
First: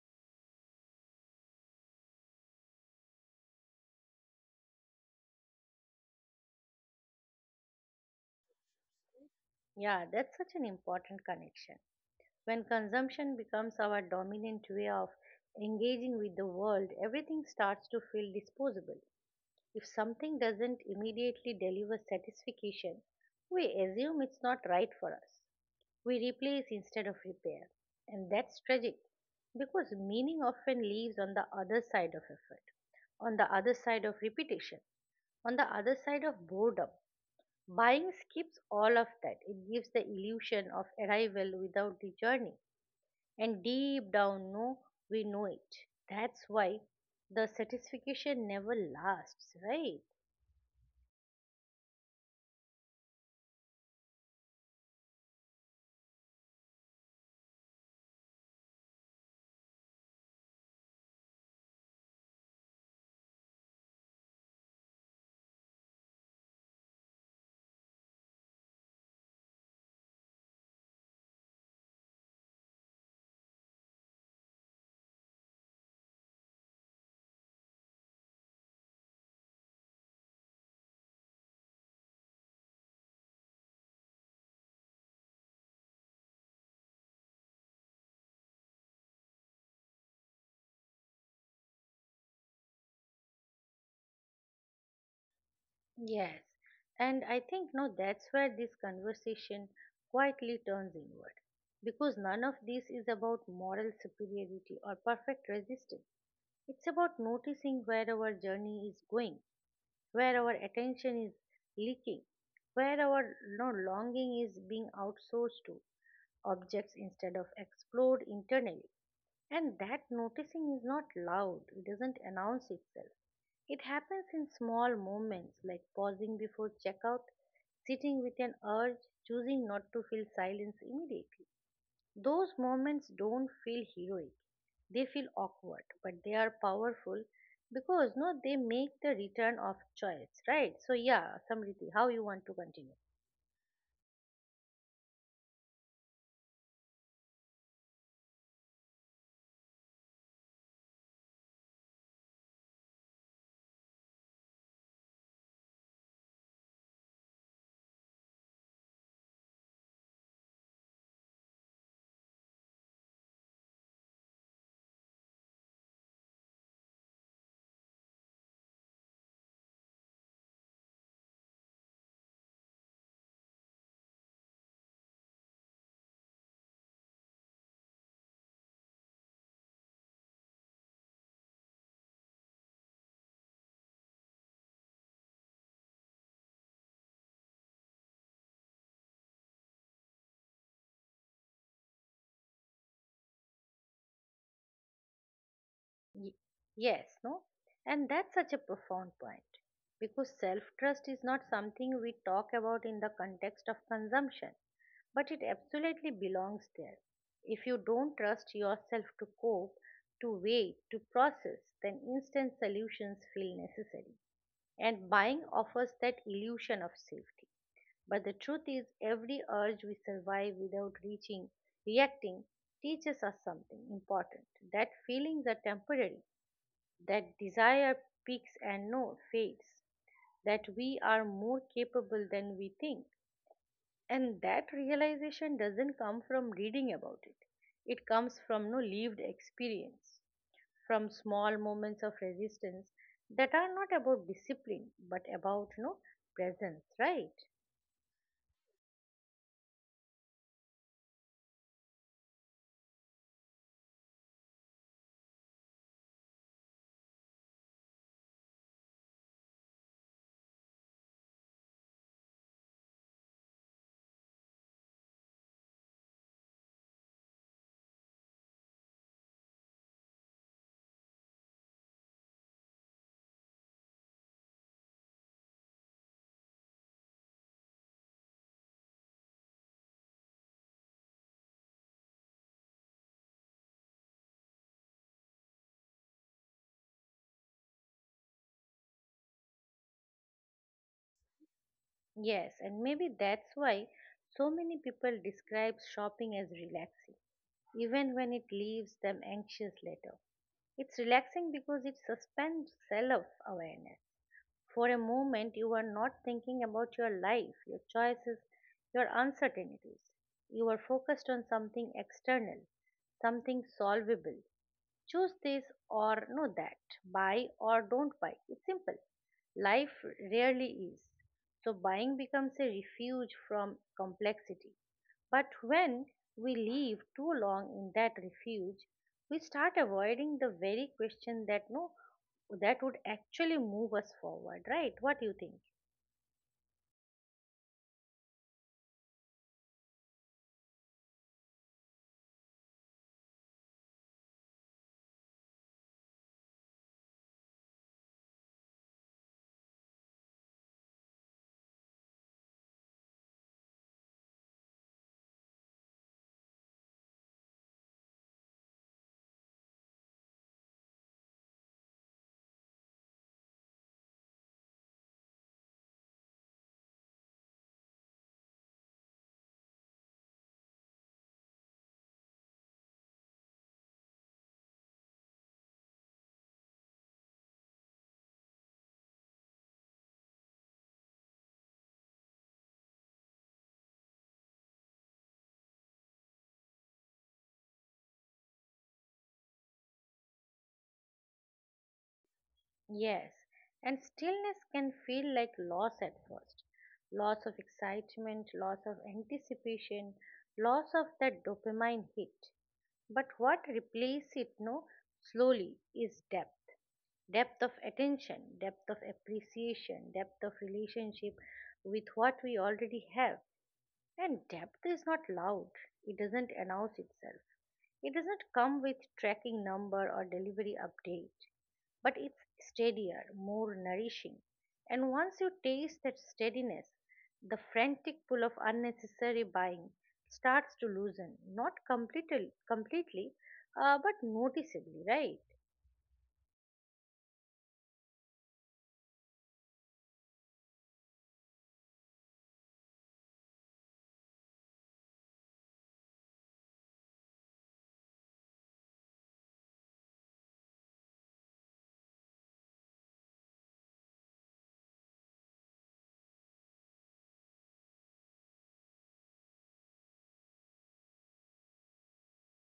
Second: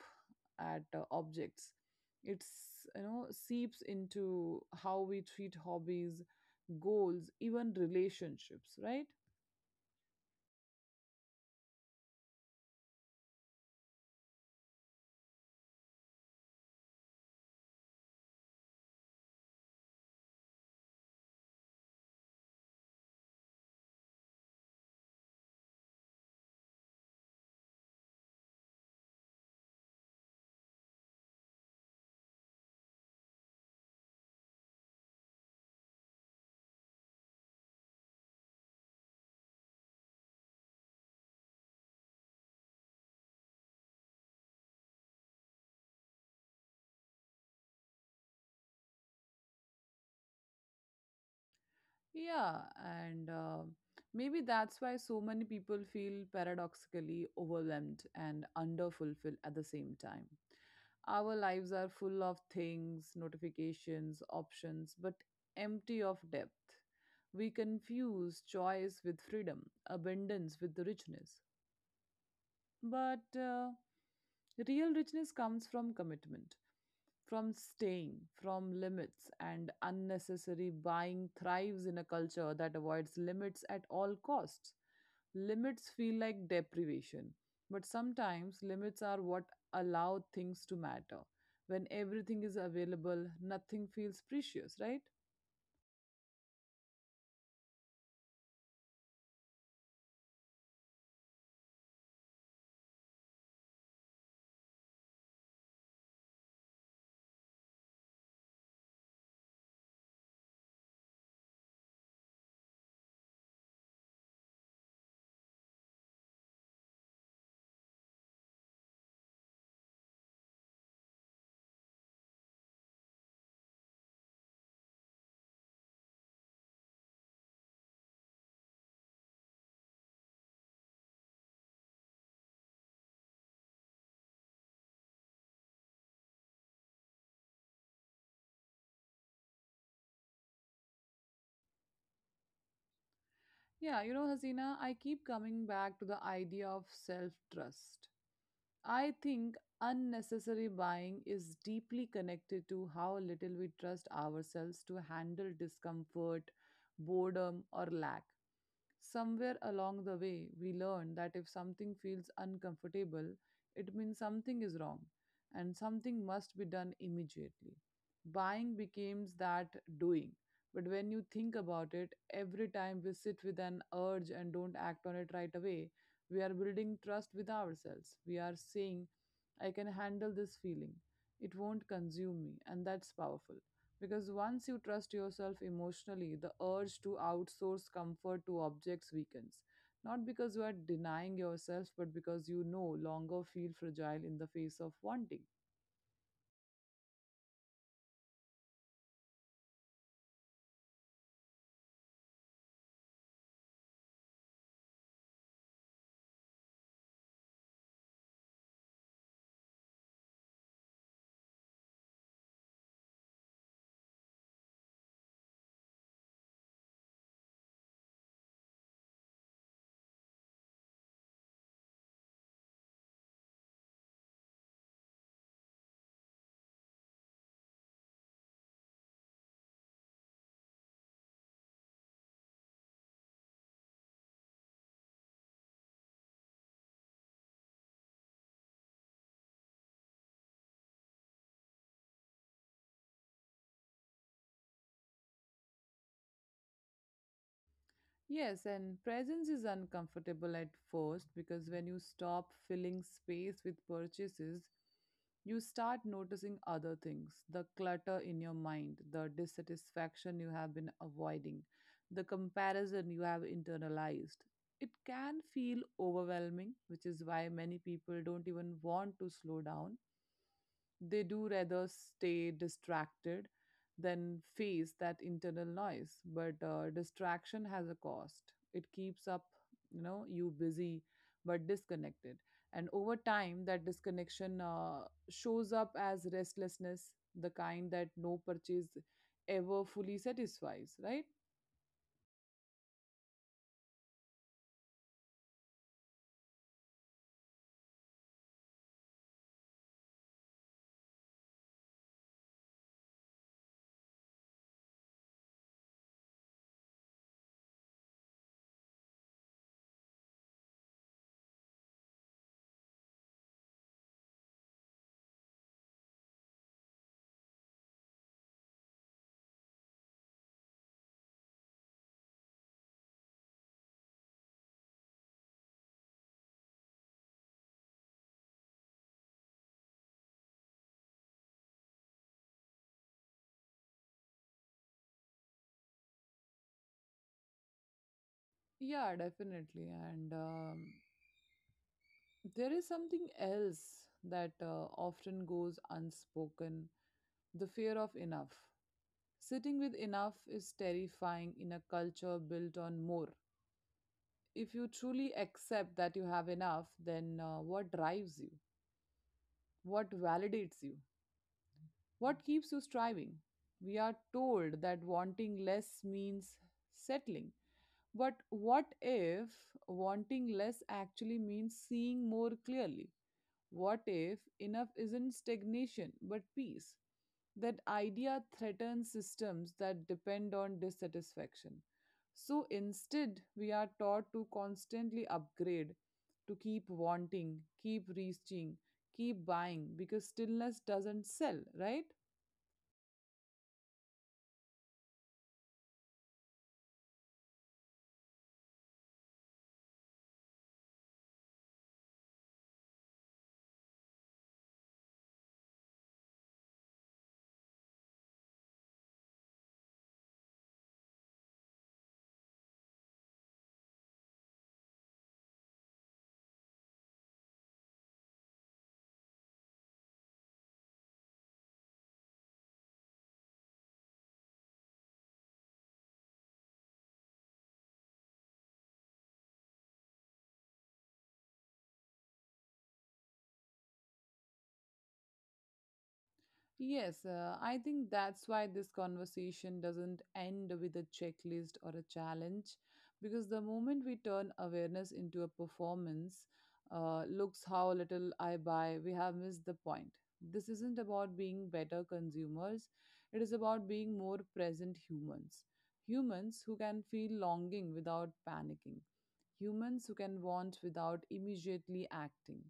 Speaker 2: at objects. It's seeps into how we treat hobbies, goals, even relationships, right?
Speaker 1: Yeah, that's such an important connection. When consumption becomes our dominant way of engaging with the world, everything starts to feel disposable. If something doesn't immediately deliver satisfaction, we assume it's not right for us. We replace instead of repair. And that's tragic because meaning often lives on the other side of effort, on the other side of repetition, on the other side of boredom. Buying skips all of that. It gives the illusion of arrival without the journey. And deep down, no, we know it. That's why the satisfaction never lasts, right?
Speaker 2: Yeah, and maybe that's why so many people feel paradoxically overwhelmed and underfulfilled at the same time. Our lives are full of things, notifications, options, but empty of depth. We confuse choice with freedom, abundance with richness, but real richness comes from commitment, from staying, from limits, and unnecessary buying thrives in a culture that avoids limits at all costs. Limits feel like deprivation, but sometimes limits are what allow things to matter. When everything is available, nothing feels precious, right?
Speaker 1: Yes, and I think no, that's where this conversation quietly turns inward, because none of this is about moral superiority or perfect resistance. It's about noticing where our journey is going, where our attention is leaking, where our no longing is being outsourced to objects instead of explored internally. And that noticing is not loud, it doesn't announce itself. It happens in small moments like pausing before checkout, sitting with an urge, choosing not to feel silence immediately. Those moments don't feel heroic, they feel awkward, but they are powerful because no, they make the return of choice, right? So, yeah, Samriti, how you want to continue?
Speaker 2: Yeah, you know, Hasina, I keep coming back to the idea of self trust. I think unnecessary buying is deeply connected to how little we trust ourselves to handle discomfort, boredom, or lack. Somewhere along the way, we learn that if something feels uncomfortable, it means something is wrong and something must be done immediately. Buying becomes that doing. But when you think about it, every time we sit with an urge and don't act on it right away, we are building trust with ourselves. We are saying, I can handle this feeling. It won't consume me. And that's powerful. Because once you trust yourself emotionally, the urge to outsource comfort to objects weakens. Not because you are denying yourself, but because you no longer feel fragile in the face of wanting.
Speaker 1: Y- yes, no? And that's such a profound point, because self trust is not something we talk about in the context of consumption, but it absolutely belongs there. If you don't trust yourself to cope, to weigh, to process, then instant solutions feel necessary. And buying offers that illusion of safety. But the truth is, every urge we survive without reaching, reacting, teaches us something important, that feelings are temporary, that desire peaks and no fades, that we are more capable than we think. And that realization doesn't come from reading about it, it comes from no lived experience, from small moments of resistance that are not about discipline but about no presence, right?
Speaker 2: Yes, and presence is uncomfortable at first because when you stop filling space with purchases, you start noticing other things: the clutter in your mind, the dissatisfaction you have been avoiding, the comparison you have internalized. It can feel overwhelming, which is why many people don't even want to slow down. They do rather stay distracted than face that internal noise. But distraction has a cost. It keeps up, you know, you busy but disconnected. And over time, that disconnection shows up as restlessness, the kind that no purchase ever fully satisfies, right?
Speaker 1: Yes, and maybe that's why so many people describe shopping as relaxing, even when it leaves them anxious later. It's relaxing because it suspends self awareness. For a moment, you are not thinking about your life, your choices, your uncertainties. You are focused on something external, something solvable. Choose this or that. Buy or don't buy. It's simple. Life rarely is. So, buying becomes a refuge from complexity. But when we live too long in that refuge, we start avoiding the very question that no that would actually move us forward, right? What do you think?
Speaker 2: Yeah, definitely. And there is something else that often goes unspoken: the fear of enough. Sitting with enough is terrifying in a culture built on more. If you truly accept that you have enough, then what drives you? What validates you? What keeps you striving? We are told that wanting less means settling. But what if wanting less actually means seeing more clearly? What if enough isn't stagnation but peace? That idea threatens systems that depend on dissatisfaction. So instead, we are taught to constantly upgrade, to keep wanting, keep reaching, keep buying because stillness doesn't sell, right?
Speaker 1: Yes. And stillness can feel like loss at first. Loss of excitement, loss of anticipation, loss of that dopamine hit. But what replaces it no slowly is depth. Depth of attention, depth of appreciation, depth of relationship with what we already have. And depth is not loud, it doesn't announce itself. It doesn't come with tracking number or delivery update, but it's steadier, more nourishing. And once you taste that steadiness, the frantic pull of unnecessary buying starts to loosen, not completely, but noticeably, right?
Speaker 2: Yes, I think that's why this conversation doesn't end with a checklist or a challenge, because the moment we turn awareness into a performance, looks how little I buy, we have missed the point. This isn't about being better consumers, it is about being more present humans. Humans who can feel longing without panicking, humans who can want without immediately acting,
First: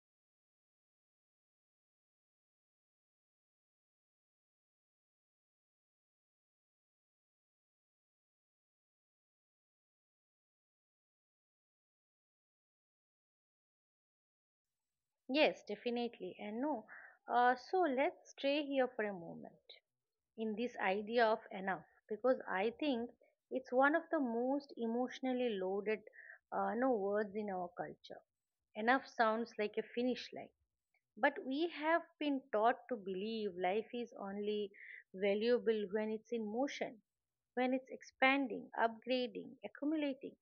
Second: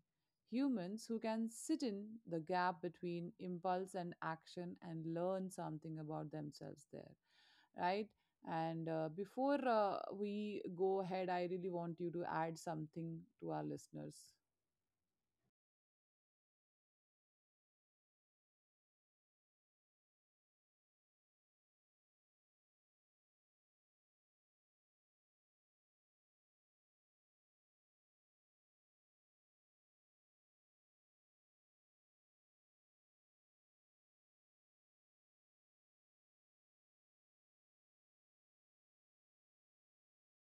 Speaker 2: humans who can sit in the gap between impulse and action and learn something about themselves there, right? And before we go ahead, I really want you to add something to our listeners.
Speaker 1: Yes, definitely. And no, so let's stay here for a moment in this idea of enough, because I think it's one of the most emotionally loaded no words in our culture. Enough sounds like a finish line, but we have been taught to believe life is only valuable when it's in motion, when it's expanding, upgrading, accumulating.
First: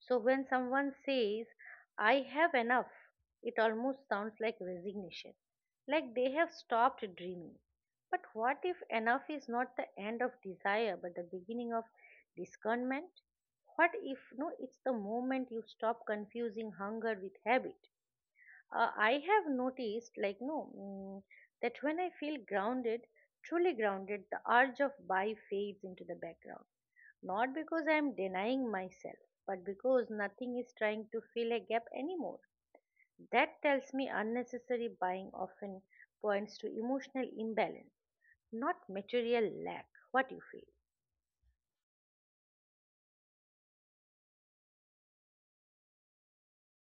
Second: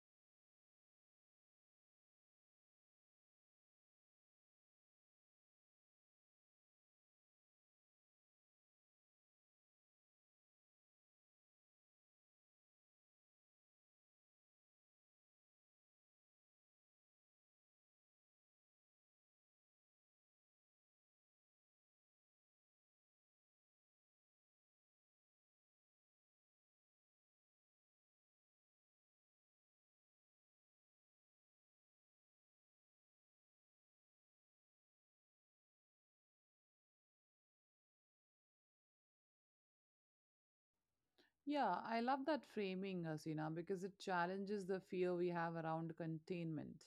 Speaker 1: So when someone says, I have enough, it almost sounds like resignation, like they have stopped dreaming. But what if enough is not the end of desire but the beginning of discernment? What if no, it's the moment you stop confusing hunger with habit? I have noticed, like, no, mm, that when I feel grounded, truly grounded, the urge of buy fades into the background, not because I'm denying myself, but because nothing is trying to fill a gap anymore. That tells me unnecessary buying often points to emotional imbalance, not material lack. What you feel?
Speaker 2: Yeah, I love that framing, Asina, because it challenges the fear we have around containment.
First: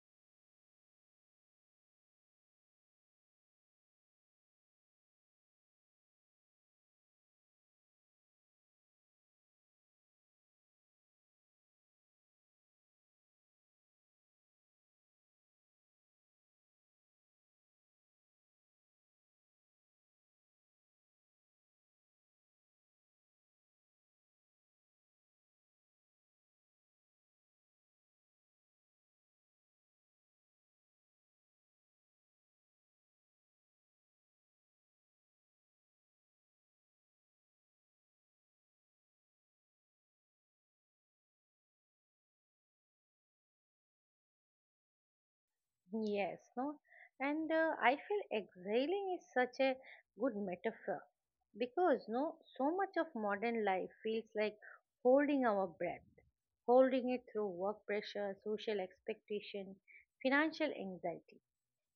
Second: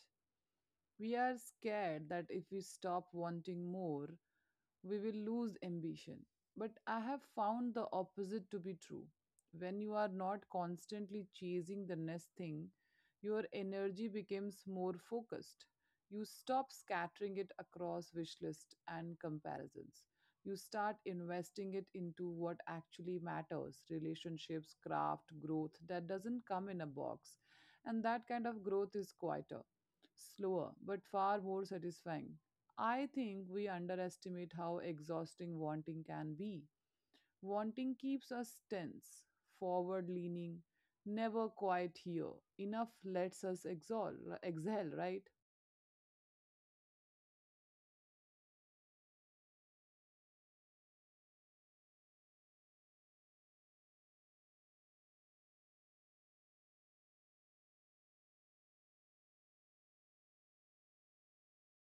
Speaker 2: We are scared that if we stop wanting more, we will lose ambition. But I have found the opposite to be true. When you are not constantly chasing the next thing, your energy becomes more focused. You stop scattering it across wish lists and comparisons. You start investing it into what actually matters: relationships, craft, growth that doesn't come in a box. And that kind of growth is quieter, slower but far more satisfying. I think we underestimate how exhausting wanting can be. Wanting keeps us tense, forward leaning, never quite here. Enough lets us exhale, exhale, right?
Speaker 1: Yes, no, and I feel exhaling is such a good metaphor because no, so much of modern life feels like holding our breath, holding it through work pressure, social expectation, financial anxiety.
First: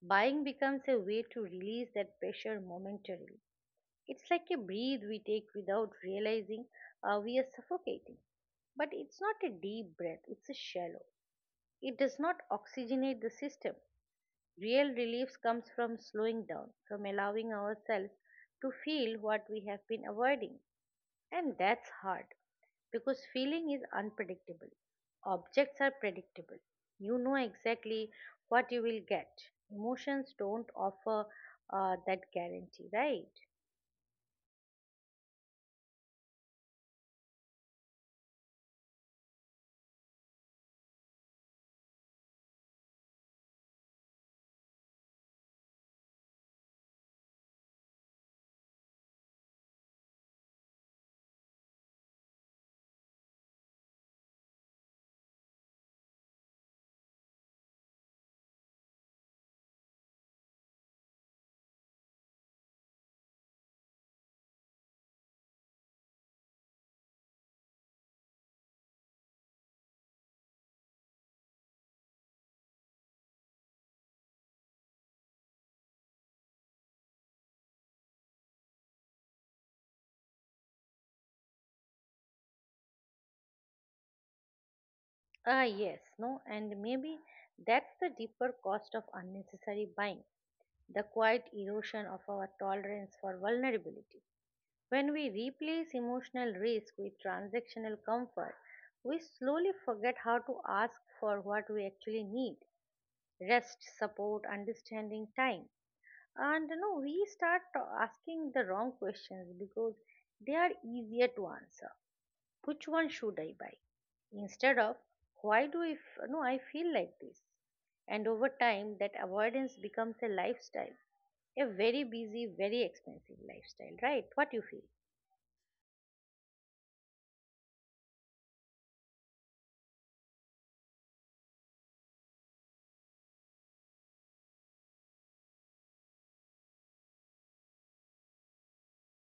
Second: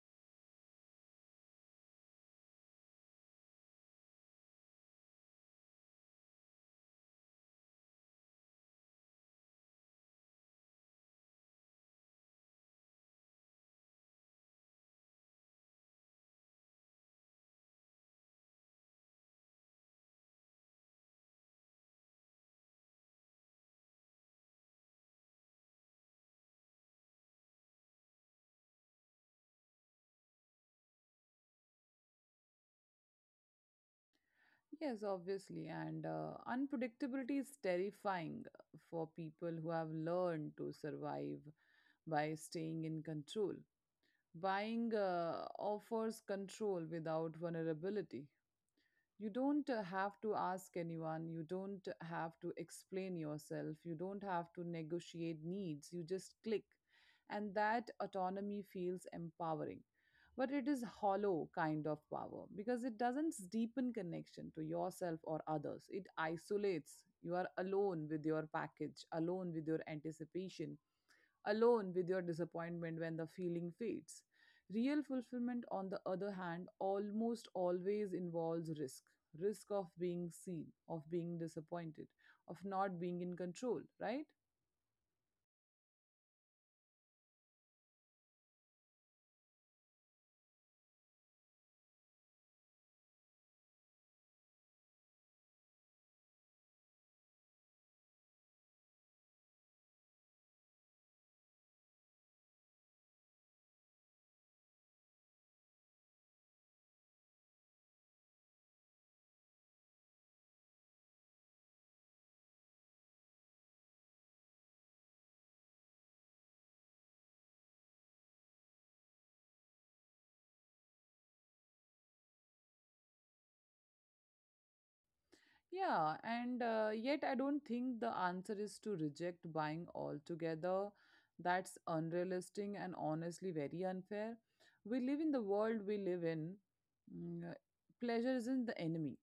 Speaker 1: Buying becomes a way to release that pressure momentarily. It's like a breath we take without realizing we are suffocating. But it's not a deep breath, it's a shallow. It does not oxygenate the system. Real relief comes from slowing down, from allowing ourselves to feel what we have been avoiding. And that's hard because feeling is unpredictable. Objects are predictable. You know exactly what you will get. Emotions don't offer that guarantee, right?
Speaker 2: Yes, obviously. And unpredictability is terrifying for people who have learned to survive by staying in control. Buying offers control without vulnerability. You don't have to ask anyone, you don't have to explain yourself, you don't have to negotiate needs, you just click, and that autonomy feels empowering, but it is hollow kind of power because it doesn't deepen connection to yourself or others, it isolates. You are alone with your package, alone with your anticipation, alone with your disappointment when the feeling fades. Real fulfillment, on the other hand, almost always involves risk: risk of being seen, of being disappointed, of not being in control, right?
Speaker 1: Ah, yes, no, and maybe that's the deeper cost of unnecessary buying, the quiet erosion of our tolerance for vulnerability. When we replace emotional risk with transactional comfort, we slowly forget how to ask for what we actually need rest, support, understanding, time. And we start asking the wrong questions because they are easier to answer. Which one should I buy? Instead of why do I f- no I feel like this? And over time that avoidance becomes a lifestyle, a very busy, very expensive lifestyle, right? What you feel?
Speaker 2: Yeah, and yet I don't think the answer is to reject buying altogether. That's unrealistic and honestly very unfair. We live in the world we live in. mm, uh, Pleasure isn't the enemy,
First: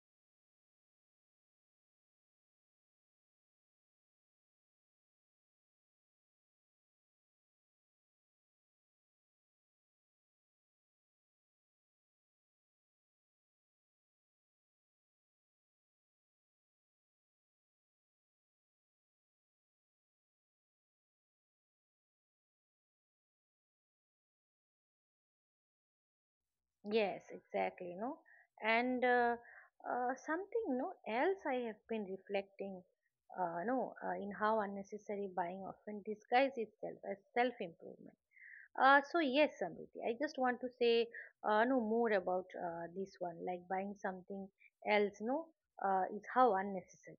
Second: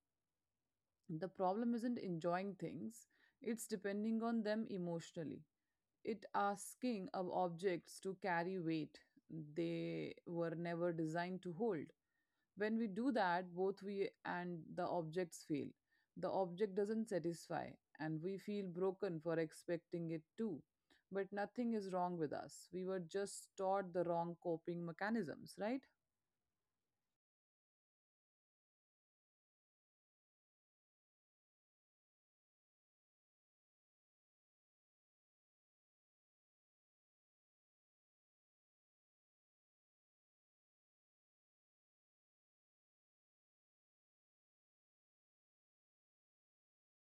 Speaker 2: the problem isn't enjoying things, it's depending on them emotionally, it asking of objects to carry weight they were never designed to hold. When we do that, both we and the objects fail. The object doesn't satisfy and we feel broken for expecting it to, but nothing is wrong with us, we were just taught the wrong coping mechanisms, right?
Speaker 1: Yes, exactly, no. And Something no else I have been reflecting no in how unnecessary buying often disguises itself as self-improvement. So yes, Samriti, I just want to say no more about this one, like buying something else, no, is how unnecessary.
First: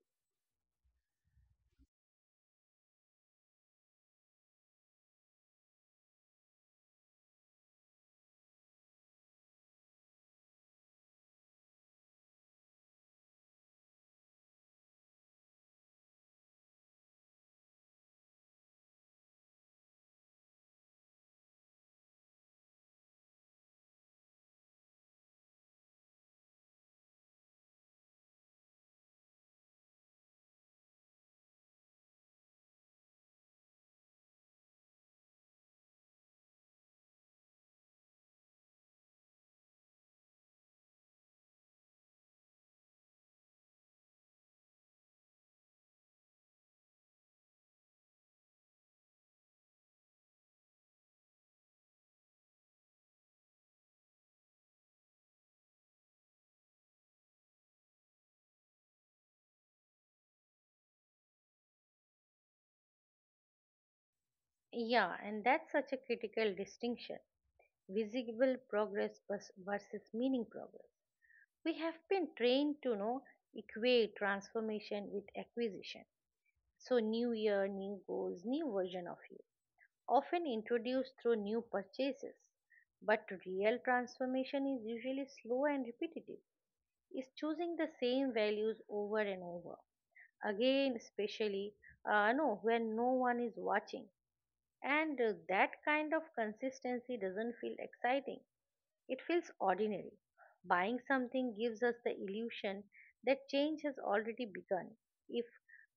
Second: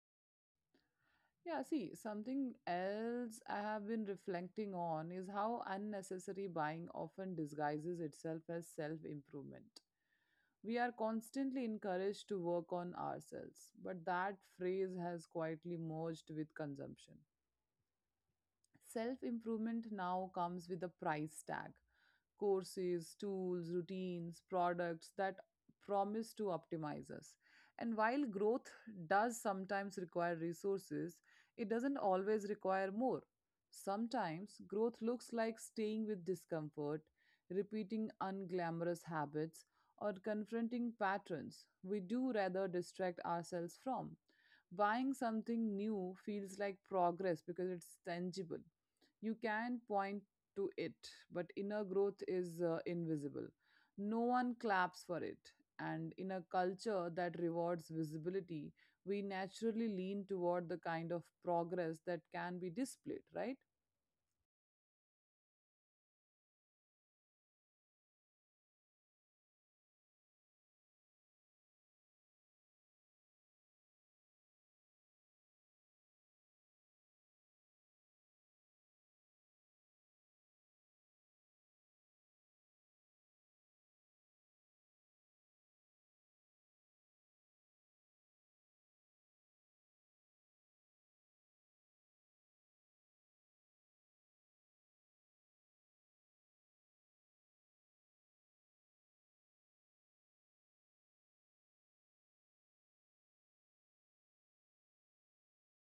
Speaker 2: Yeah, see, something else I have been reflecting on is how unnecessary buying often disguises itself as self improvement. We are constantly encouraged to work on ourselves, but that phrase has quietly merged with consumption. Self improvement now comes with a price tag, courses, tools, routines, products that promise to optimize us. And while growth does sometimes require resources, it doesn't always require more. Sometimes growth looks like staying with discomfort, repeating unglamorous habits, or confronting patterns we do rather distract ourselves from. Buying something new feels like progress because it's tangible. You can point to it, but inner growth is invisible. No one claps for it. And in a culture that rewards visibility, we naturally lean toward the kind of progress that can be displayed, right?
Speaker 1: Yeah, and that's such a critical distinction: visible progress versus meaning progress. We have been trained to know equate transformation with acquisition. So new year, new goals, new version of you, often introduced through new purchases. But real transformation is usually slow and repetitive. Is choosing the same values over and over again, especially no when no one is watching, and that kind of consistency doesn't feel exciting. It feels ordinary. Buying something gives us the illusion that change has already begun if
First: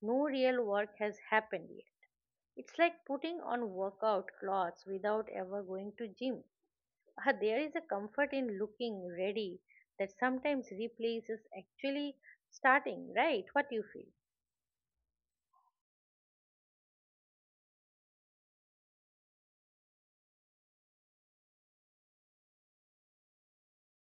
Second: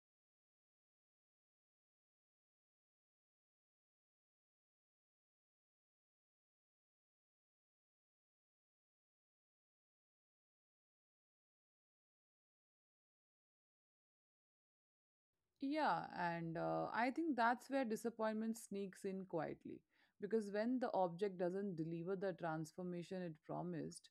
Speaker 1: no real work has happened yet. It's like putting on workout clothes without ever going to gym. There is a comfort in looking ready that sometimes replaces actually starting, right? What do you feel?
Speaker 2: Yeah, and I think that's where disappointment sneaks in quietly. Because when the object doesn't deliver the transformation it promised,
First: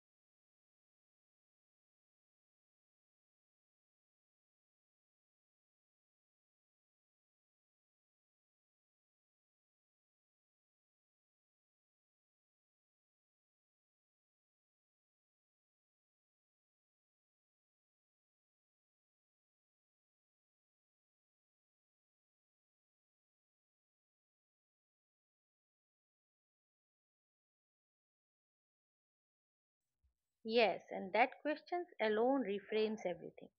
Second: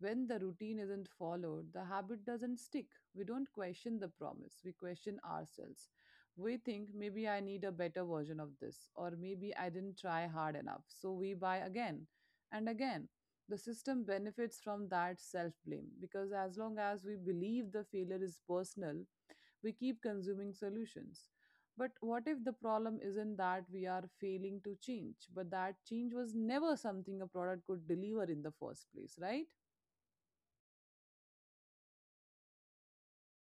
Speaker 2: when the routine isn't followed, the habit doesn't stick. We don't question the promise, we question ourselves. We think maybe I need a better version of this, or maybe I didn't try hard enough. So we buy again and again. The system benefits from that self blame because as long as we believe the failure is personal, we keep consuming solutions. But what if the problem isn't that we are failing to change, but that change was never something a product could deliver in the first place, right?
Speaker 1: Yes, and that question alone reframes everything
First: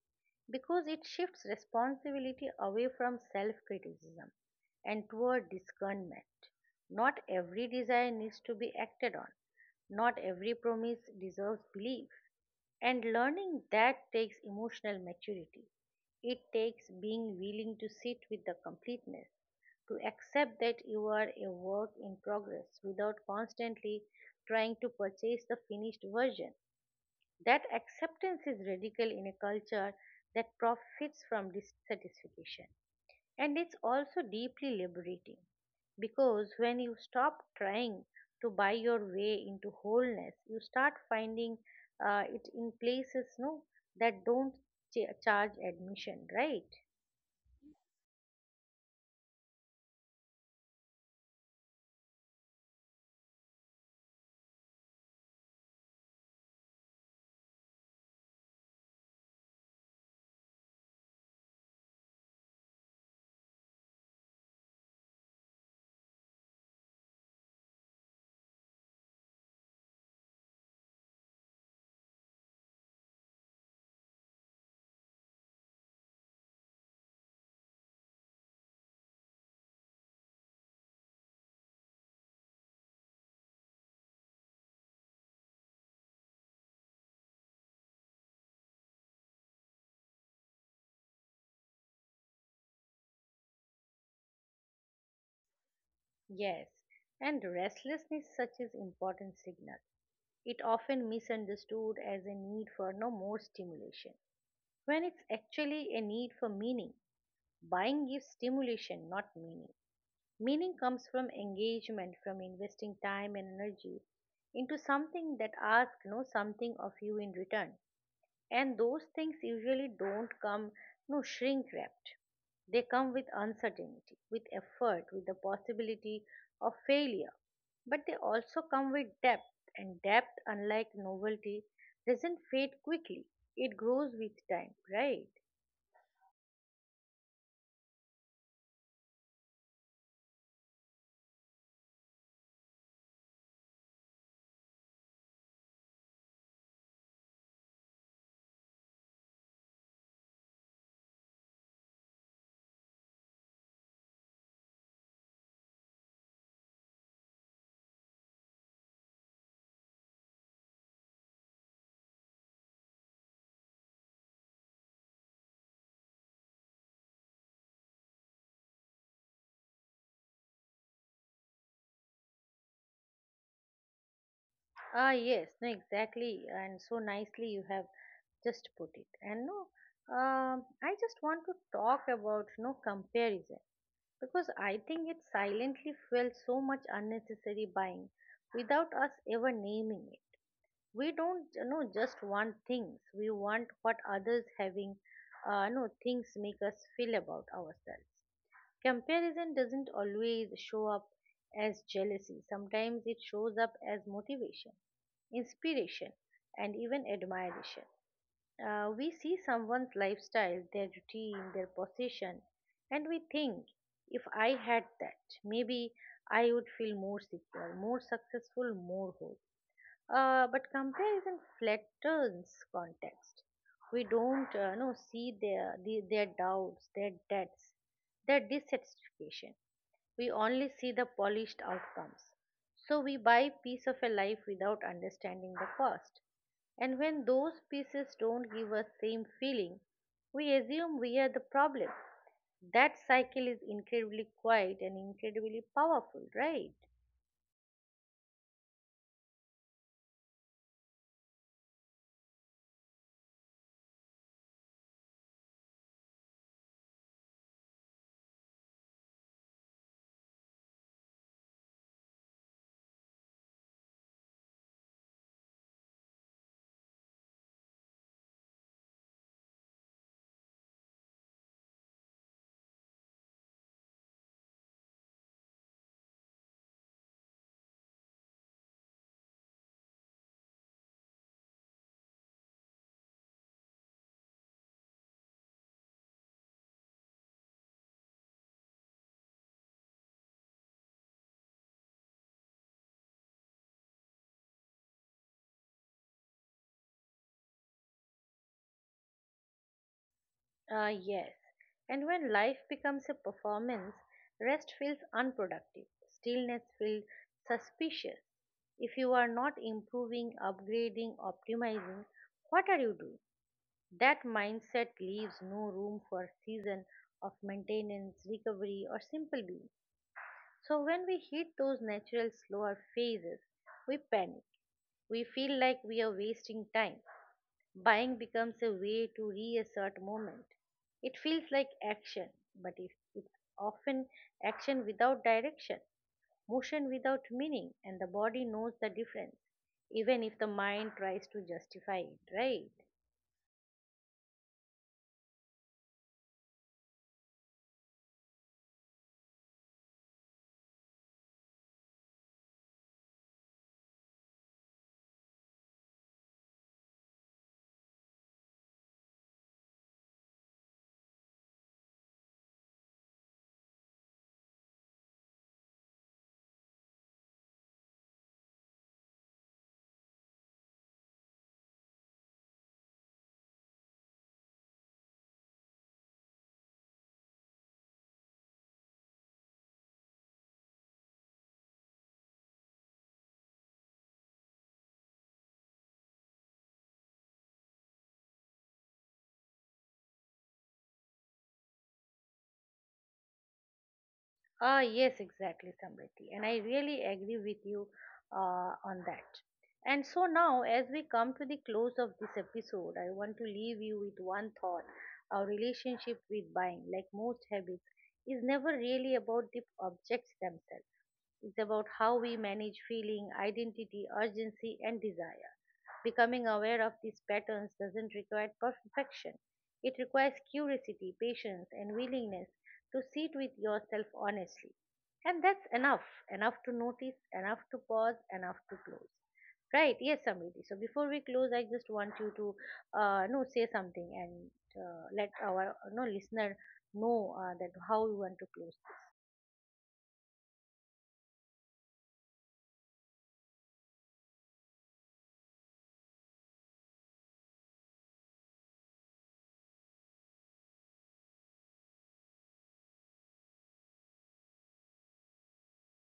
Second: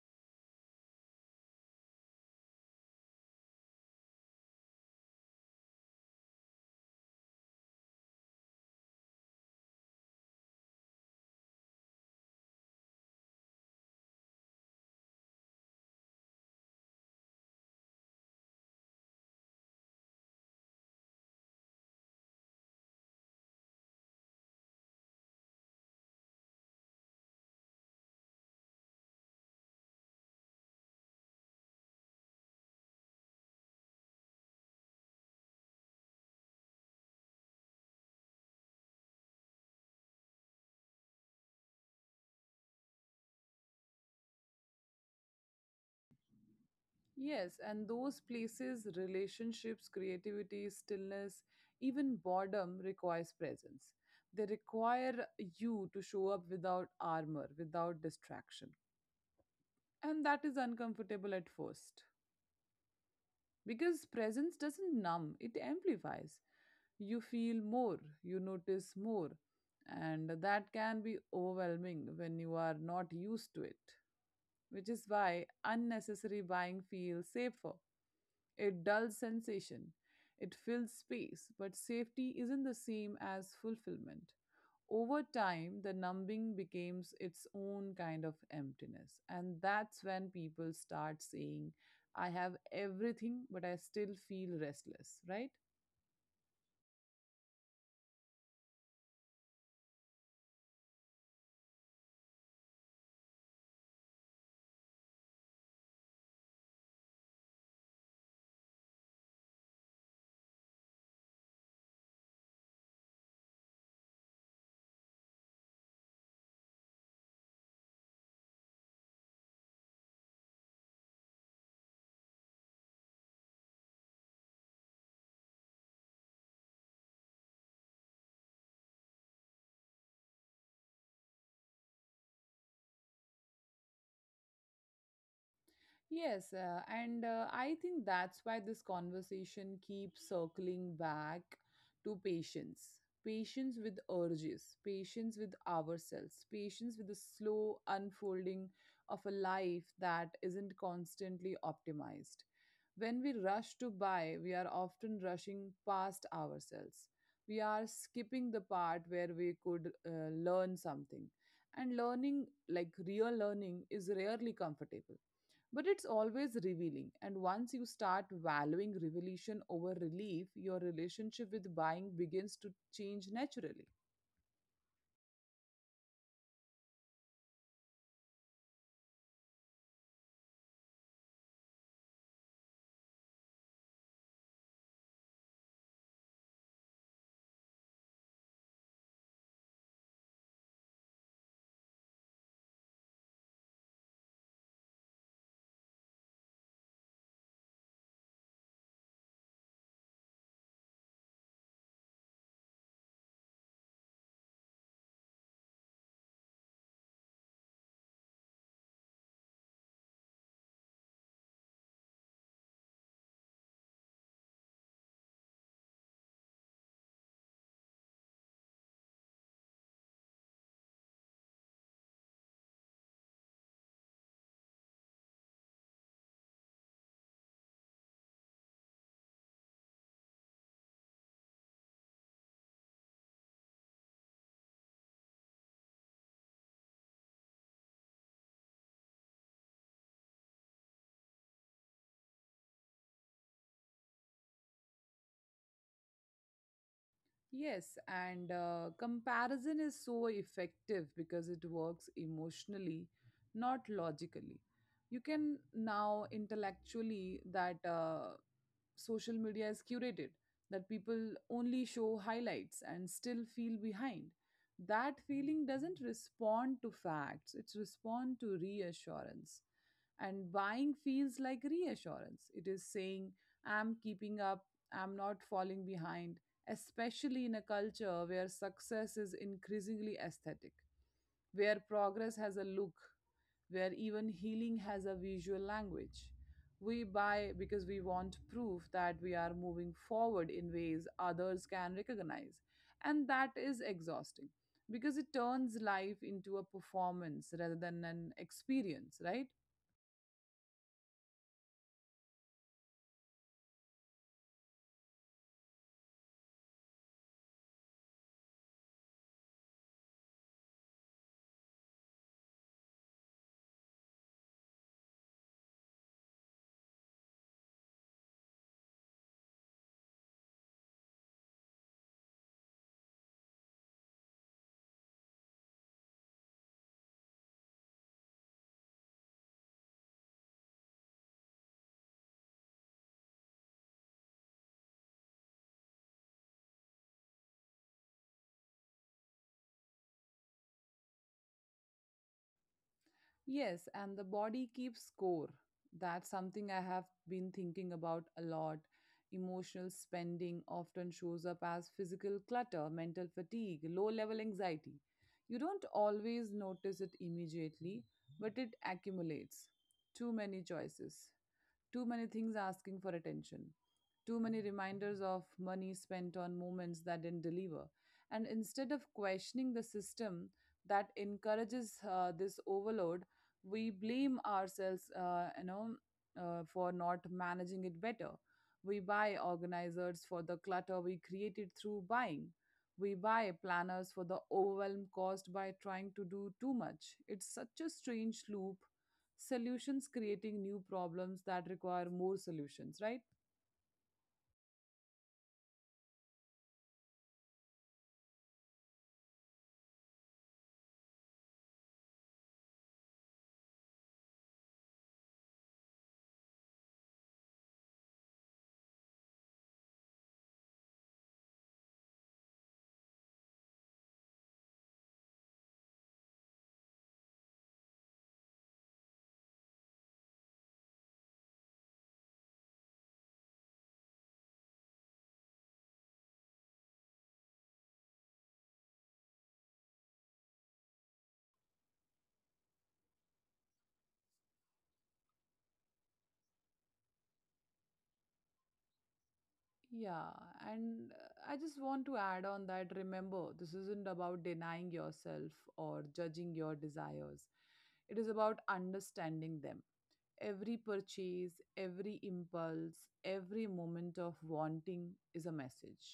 Speaker 1: because it shifts responsibility away from self criticism and toward discernment. Not every desire needs to be acted on, not every promise deserves belief. And learning that takes emotional maturity. It takes being willing to sit with the completeness, to accept that you are a work in progress without constantly trying to purchase the finished version that acceptance is radical in a culture that profits from dissatisfaction. And it's also deeply liberating because when you stop trying to buy your way into wholeness, you start finding it in places no, that don't charge admission, right?
Speaker 2: Yes, and those places, relationships, creativity, stillness, even boredom requires presence. They require you to show up without armor, without distraction. And that is uncomfortable at first. Because presence doesn't numb, it amplifies. You feel more, you notice more, and that can be overwhelming when you are not used to it, which is why unnecessary buying feels safer, a dull sensation. It fills space, but safety isn't the same as fulfillment. Over time, the numbing becomes its own kind of emptiness. And that's when people start saying, I have everything, but I still feel restless, right?
Speaker 1: Yes, and restlessness such is important signal. It often misunderstood as a need for no more stimulation when it's actually a need for meaning Buying gives stimulation, not meaning. Meaning comes from engagement, from investing time and energy into something that asks no something of you in return. And those things usually don't come no shrink wrapped. They come with uncertainty, with effort, with the possibility of failure. But they also come with depth, and depth, unlike novelty, doesn't fade quickly. It grows with time, right?
Speaker 2: Yes, and I think that's why this conversation keeps circling back to patience. Patience with urges, patience with ourselves, patience with the slow unfolding of a life that isn't constantly optimized. When we rush to buy, we are often rushing past ourselves. We are skipping the part where we could learn something. And learning, like real learning, is rarely comfortable but it's always revealing, and once you start valuing revelation over relief, your relationship with buying begins to change naturally.
Speaker 1: Ah, yes, no, exactly, and so nicely you have just put it. And no, I just want to talk about no comparison because I think it silently fuels so much unnecessary buying without us ever naming it. We don't just want things; we want what others having, no things make us feel about ourselves. Comparison doesn't always show up as jealousy, sometimes it shows up as motivation, inspiration, and even admiration. We see someone's lifestyle, their routine, their possession, and we think, if I had that, maybe I would feel more secure, more successful, more whole. But comparison flattens context. We don't no, see their doubts, their debts, their dissatisfaction. We only see the polished outcomes. So we buy piece of a life without understanding the cost. And when those pieces don't give us same feeling, we assume we are the problem. That cycle is incredibly quiet and incredibly powerful, right?
Speaker 2: Yes, and comparison is so effective because it works emotionally, not logically. You can now intellectually that social media is curated, that people only show highlights and still feel behind. That feeling doesn't respond to facts, it's respond to reassurance. And buying feels like reassurance. It is saying, I'm keeping up, I'm not falling behind, especially in a culture where success is increasingly aesthetic, where progress has a look, where even healing has a visual language. We buy because we want proof that we are moving forward in ways others can recognize. And that is exhausting because it turns life into a performance rather than an experience, right?
Speaker 1: Yes. And when life becomes a performance, rest feels unproductive. Stillness feels suspicious. If you are not improving, upgrading, optimizing, what are you doing? That mindset leaves no room for season of maintenance, recovery, or simple being. So when we hit those natural slower phases, we panic. We feel like we are wasting time. Buying becomes a way to reassert moment. It feels like action, but if it's often action without direction, motion without meaning, and the body knows the difference, even if the mind tries to justify it, right?
Speaker 2: Yes, and the body keeps score. That's something I have been thinking about a lot. Emotional spending often shows up as physical clutter, mental fatigue, low level anxiety. You don't always notice it immediately, but it accumulates. Too many choices, too many things asking for attention. Too many reminders of money spent on moments that didn't deliver. And instead of questioning the system that encourages this overload, we blame ourselves, for not managing it better. We buy organizers for the clutter we created through buying. We buy planners for the overwhelm caused by trying to do too much. It's such a strange loop, solutions creating new problems that require more solutions, right?
Speaker 1: Yes, exactly, Samriti. And I really agree with you on that. And so now, as we come to the close of this episode, I want to leave you with one thought. Our relationship with buying, like most habits, is never really about the objects themselves. It's about how we manage feeling, identity, urgency, and desire. Becoming aware of these patterns doesn't require perfection. It requires curiosity, patience, and willingness to sit with yourself honestly. And that's enough. Enough to notice, enough to pause, enough to close. Right, yes, Samriti. So before we close, I just want you to no say something and let our no listener know that how you want to close.
Speaker 2: Yeah, and I just want to add on that, remember this isn't about denying yourself or judging your desires, it is about understanding them. Every purchase, every impulse, every moment of wanting is a message.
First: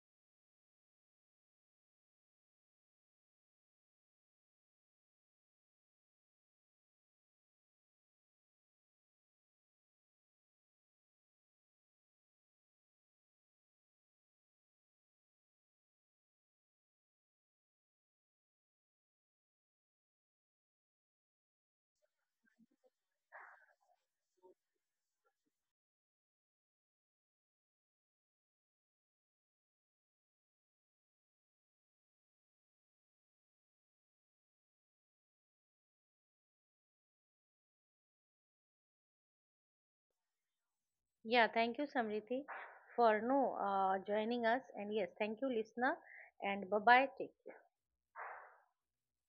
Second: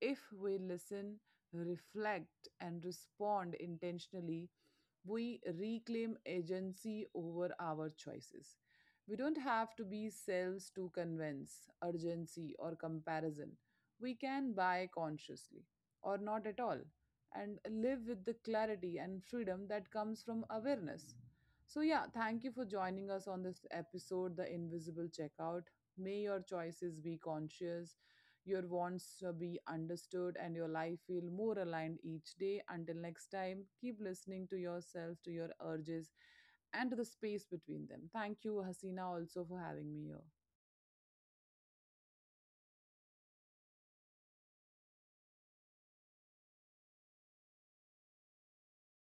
Speaker 2: If we listen, reflect, and respond intentionally, we reclaim agency over our choices. We don't have to be cells to convince, urgency, or comparison. We can buy consciously or not at all and live with the clarity and freedom that comes from awareness. So, yeah, thank you for joining us on this episode, The Invisible Checkout. May your choices be conscious, your wants be understood, and your life feel more aligned each day. Until next time, keep listening to yourself, to your urges, and to the space between them. Thank you, Hasina, also for having me here.
Speaker 1: Yeah, thank you, Samriti, for no joining us, and yes, thank you, listener, and bye bye. Take care.